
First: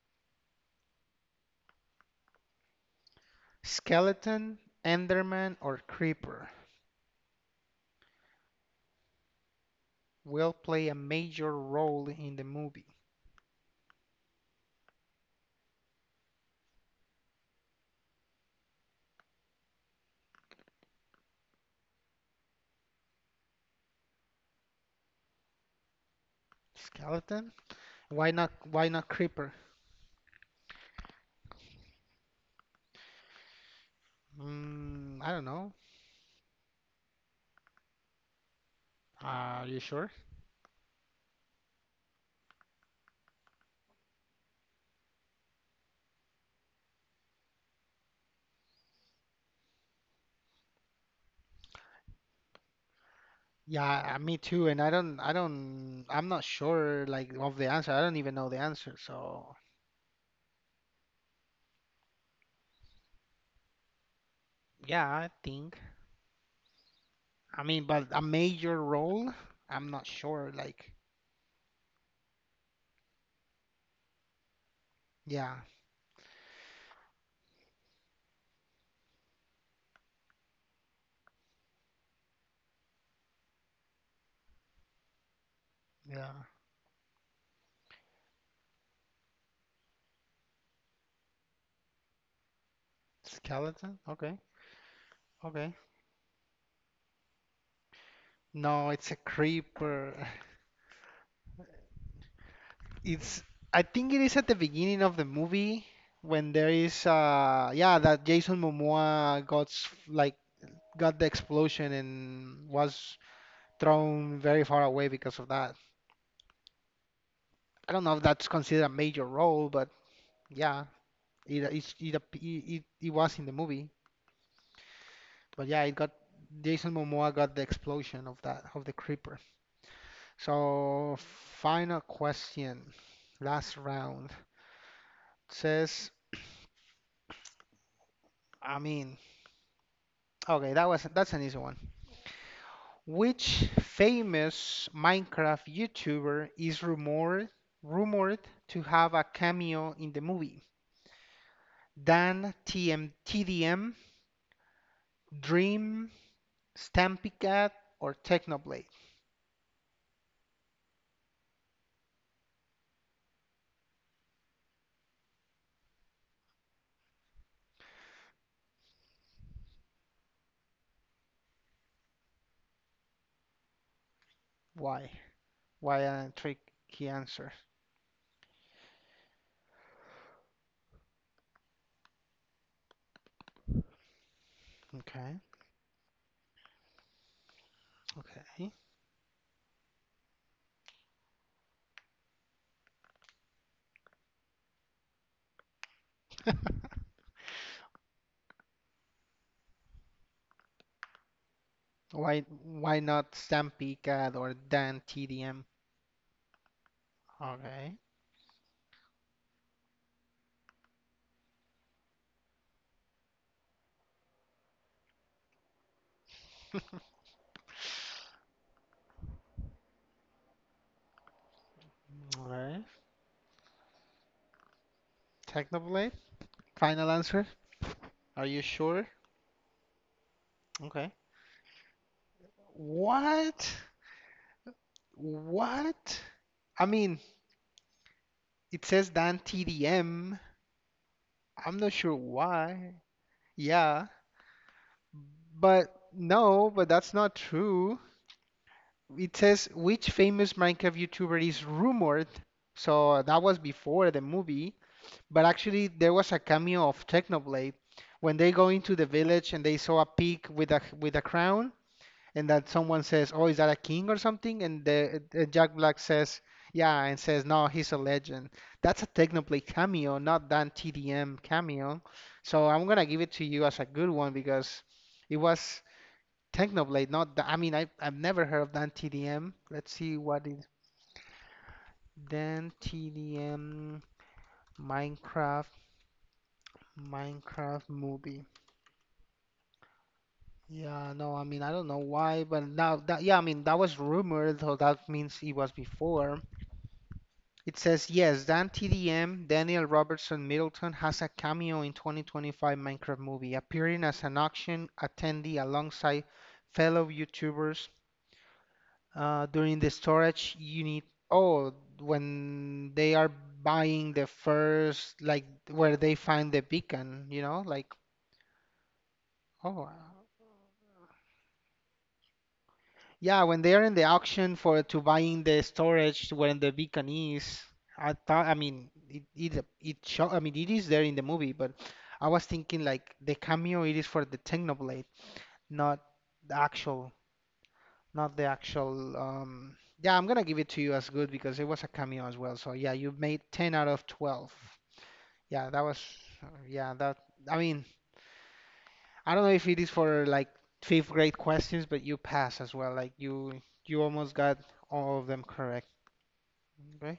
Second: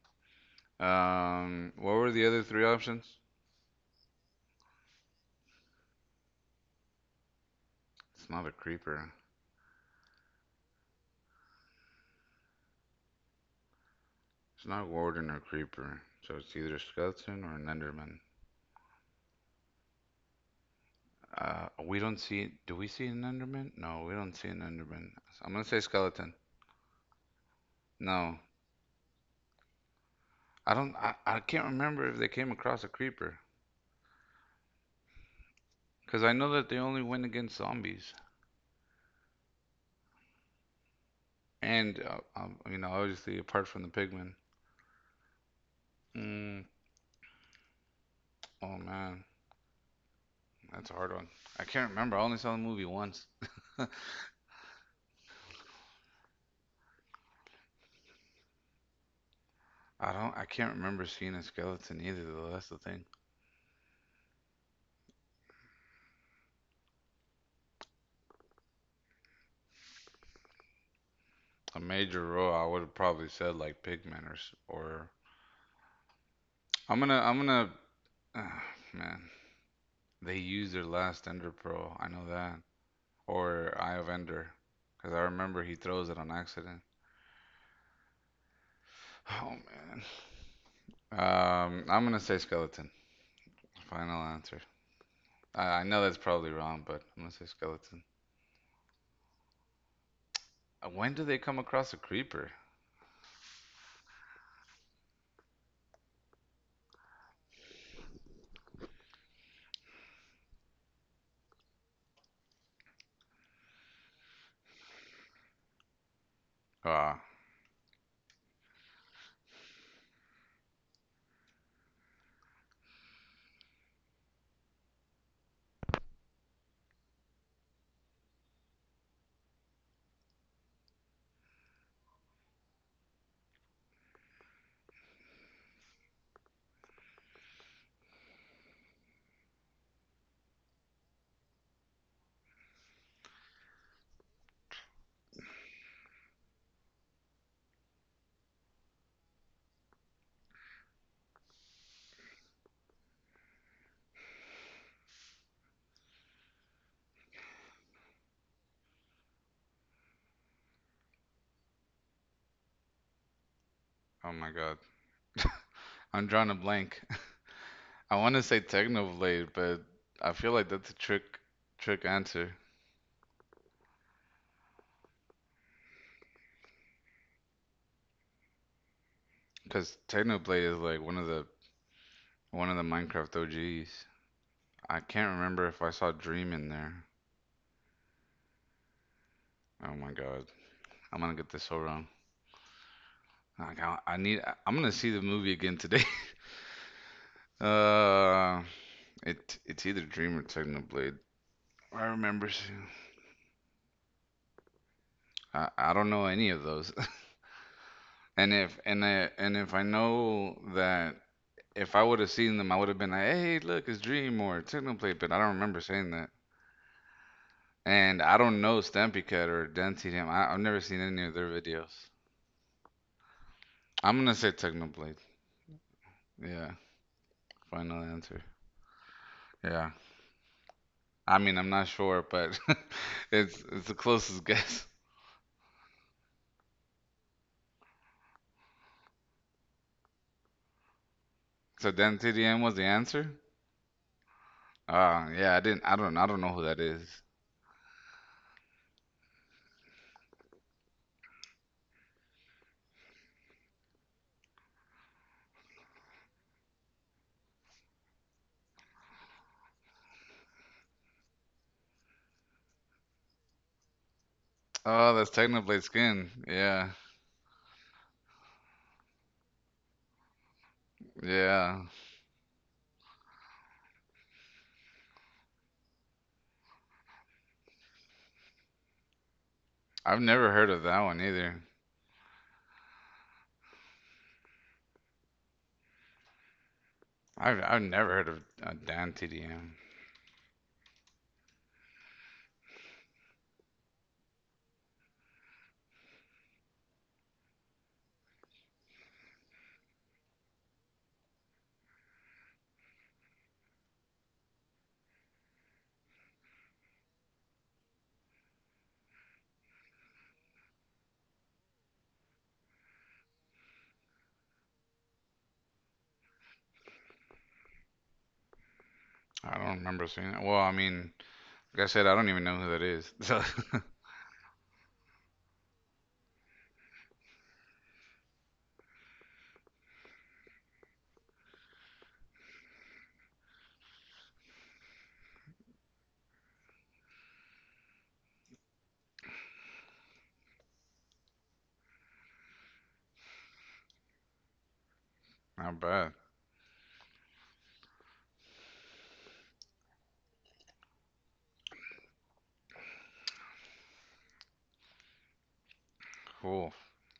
Speaker 2: Um, what were the other three options?
Speaker 1: skeleton, enderman, or creeper
Speaker 2: It's not a creeper.
Speaker 1: will play a major role in the movie.
Speaker 2: It's not a warden or creeper. So it's either a skeleton or an enderman. Uh, we don't see. Do we see an enderman? No, we don't see an enderman. I'm gonna say skeleton.
Speaker 1: Skeleton? Why
Speaker 2: No,
Speaker 1: not? Why not creeper?
Speaker 2: I don't. I, I can't remember if they came across a creeper
Speaker 1: Mm, I don't know.
Speaker 2: because I know that they only went against zombies
Speaker 1: Are you sure?
Speaker 2: and uh, um, you know obviously apart from the pigmen. Mm, oh man, that's a hard one. I can't remember. I only saw the movie once.
Speaker 1: Yeah, I- me too. And I don't, I don't, I'm not sure like of the answer. I don't even know the answer. So
Speaker 2: I don't. I can't remember seeing a skeleton either. Though that's the thing.
Speaker 1: yeah, I think. I mean, but a major role, I'm not sure. Like,
Speaker 2: A major role, I would have probably said like pigmen or s- or.
Speaker 1: yeah,
Speaker 2: I'm gonna. I'm gonna. Ah, man, they used their last Ender Pearl. I know that. Or Eye of Ender, because I remember he throws it on
Speaker 1: yeah.
Speaker 2: accident. (sighs) Oh man. Um, I'm gonna say skeleton.
Speaker 1: Skeleton?
Speaker 2: Final
Speaker 1: Okay,
Speaker 2: answer. Uh,
Speaker 1: okay.
Speaker 2: I know that's probably wrong, but I'm gonna say skeleton.
Speaker 1: No, it's a creeper. (laughs)
Speaker 2: Uh, When do they come across a creeper?
Speaker 1: It's, I think it is at the beginning of the movie when there is, uh, yeah, that Jason Momoa got s- like got the explosion and was thrown very far away because of that.
Speaker 2: Ah,
Speaker 1: I don't know if that's considered a major role, but yeah, it it's- it ap- it, it, it was in the movie. But yeah, it got Jason Momoa got the explosion of that, of the creeper. So final question, last round says, I mean, okay, that was that's an easy one. Which famous Minecraft YouTuber is rumored rumored to have a cameo in the movie? Dan T M T D M, Dream, Stampy Cat, or Technoblade?
Speaker 2: oh my God. I'm drawing a blank. (laughs) I want to say Technoblade, but I feel like that's a trick trick answer
Speaker 1: Why? Why a tricky answer?
Speaker 2: because Technoblade is like one of the one of the Minecraft O Gs. I can't
Speaker 1: Okay,
Speaker 2: remember if I saw Dream in there.
Speaker 1: okay.
Speaker 2: Oh my God. I'm gonna get this so wrong. Like, I, I need. I'm gonna see the movie again today. (laughs) Uh, It it's either Dream or Technoblade. I
Speaker 1: Why
Speaker 2: remember seeing-
Speaker 1: why not Stampy Cat or Dan T D M?
Speaker 2: I, I don't know any of those. (laughs)
Speaker 1: Okay,
Speaker 2: And if and I, and if I know that if I would have seen them, I would have been like, hey, look, it's Dream or Technoblade. But I don't remember saying that. And I don't know Stampy Cat or Dante Dam. I, I've never seen any of their videos.
Speaker 1: alright.
Speaker 2: I'm gonna say Technoblade.
Speaker 1: Technoblade?
Speaker 2: Yeah,
Speaker 1: Final answer?
Speaker 2: final answer.
Speaker 1: Are you sure?
Speaker 2: Yeah.
Speaker 1: Okay.
Speaker 2: I mean, I'm not sure, but (laughs) it's
Speaker 1: What?
Speaker 2: it's the closest (laughs) guess.
Speaker 1: What? I mean, it says Dan T D M. I'm
Speaker 2: So
Speaker 1: not sure
Speaker 2: Dante Dam was the
Speaker 1: why.
Speaker 2: answer.
Speaker 1: Yeah,
Speaker 2: Uh, yeah, I didn't.
Speaker 1: but
Speaker 2: I don't. I don't know who
Speaker 1: no,
Speaker 2: that
Speaker 1: but
Speaker 2: is.
Speaker 1: that's not true. It says which famous Minecraft YouTuber is rumored. So that was before the movie, but actually there was a cameo of Technoblade when they go into the village and they saw a pig with a with a crown, and that someone says, "Oh, is that a king or something?" And
Speaker 2: Oh,
Speaker 1: the
Speaker 2: that's
Speaker 1: uh, Jack
Speaker 2: Technoblade
Speaker 1: Black
Speaker 2: skin.
Speaker 1: says,
Speaker 2: Yeah,
Speaker 1: "Yeah," and says, "No, he's a legend." That's a Technoblade cameo, not that T D M
Speaker 2: yeah.
Speaker 1: cameo. So I'm gonna give it to you as a good one because it was. Technoblade, not the, I mean, I, I've never heard of Dan T D M. Let's see
Speaker 2: I've
Speaker 1: what
Speaker 2: never
Speaker 1: is
Speaker 2: heard of that one either.
Speaker 1: Dan T D M Minecraft.
Speaker 2: I've I've
Speaker 1: Minecraft
Speaker 2: never heard
Speaker 1: movie.
Speaker 2: of a Dan T D M.
Speaker 1: Yeah, no, I mean, I don't know why, but now that, yeah, I mean, that was rumored, so that means it was before. It says, yes, Dan T D M, Daniel Robertson Middleton, has a cameo in twenty twenty-five Minecraft movie, appearing as an auction attendee alongside fellow YouTubers. Uh, during the storage, you need, oh, when they are buying the first, like where they find the beacon, you know, like,
Speaker 2: I don't
Speaker 1: oh,
Speaker 2: remember
Speaker 1: uh,
Speaker 2: seeing it. Well, I mean, like I said, I don't even know who that is. (laughs)
Speaker 1: yeah,
Speaker 2: So,
Speaker 1: when they are in the auction for to buying the storage when the beacon is, I thought, I mean, it it it show, I mean, it is there in the movie, but I was thinking like the cameo it is for the Technoblade, not the actual. Not the actual. Um, yeah, I'm gonna give it to you as good because it was a cameo as well. So yeah, you made ten out of twelve. Yeah,
Speaker 2: not
Speaker 1: that was.
Speaker 2: bad.
Speaker 1: Yeah, that. I mean, I don't know if it is for like fifth grade questions, but you pass as well. Like you, you almost got all of them correct.
Speaker 2: Cool.
Speaker 1: Okay,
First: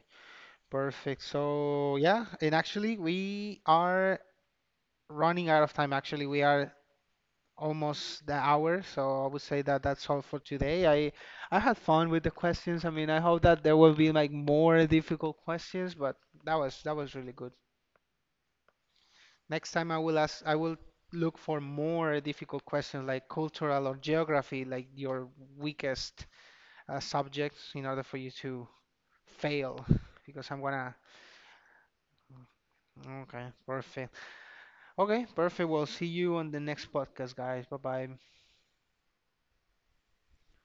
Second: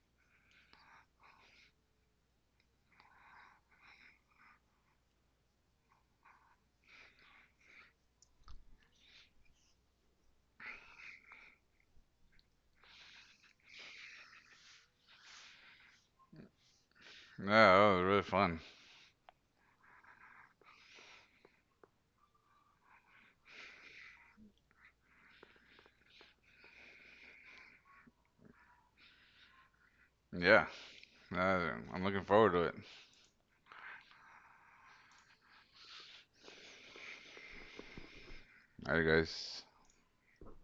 Speaker 1: perfect. So yeah, and actually we are running out of time. Actually, we are almost the hour, so I would say that that's all for today. I I had fun with the questions. I mean, I hope that there will be like more difficult questions, but that was, that was really
Speaker 2: Yeah,
Speaker 1: good.
Speaker 2: that was really fun.
Speaker 1: Next time I will ask, I will look for more difficult questions like cultural or geography, like your weakest uh, subjects, in order for you to fail, because I'm
Speaker 2: Yeah,
Speaker 1: gonna.
Speaker 2: uh, I'm looking forward to it.
Speaker 1: Okay, perfect. Okay, perfect. We'll see you on the next podcast, guys. Bye bye.
Speaker 2: All right, guys.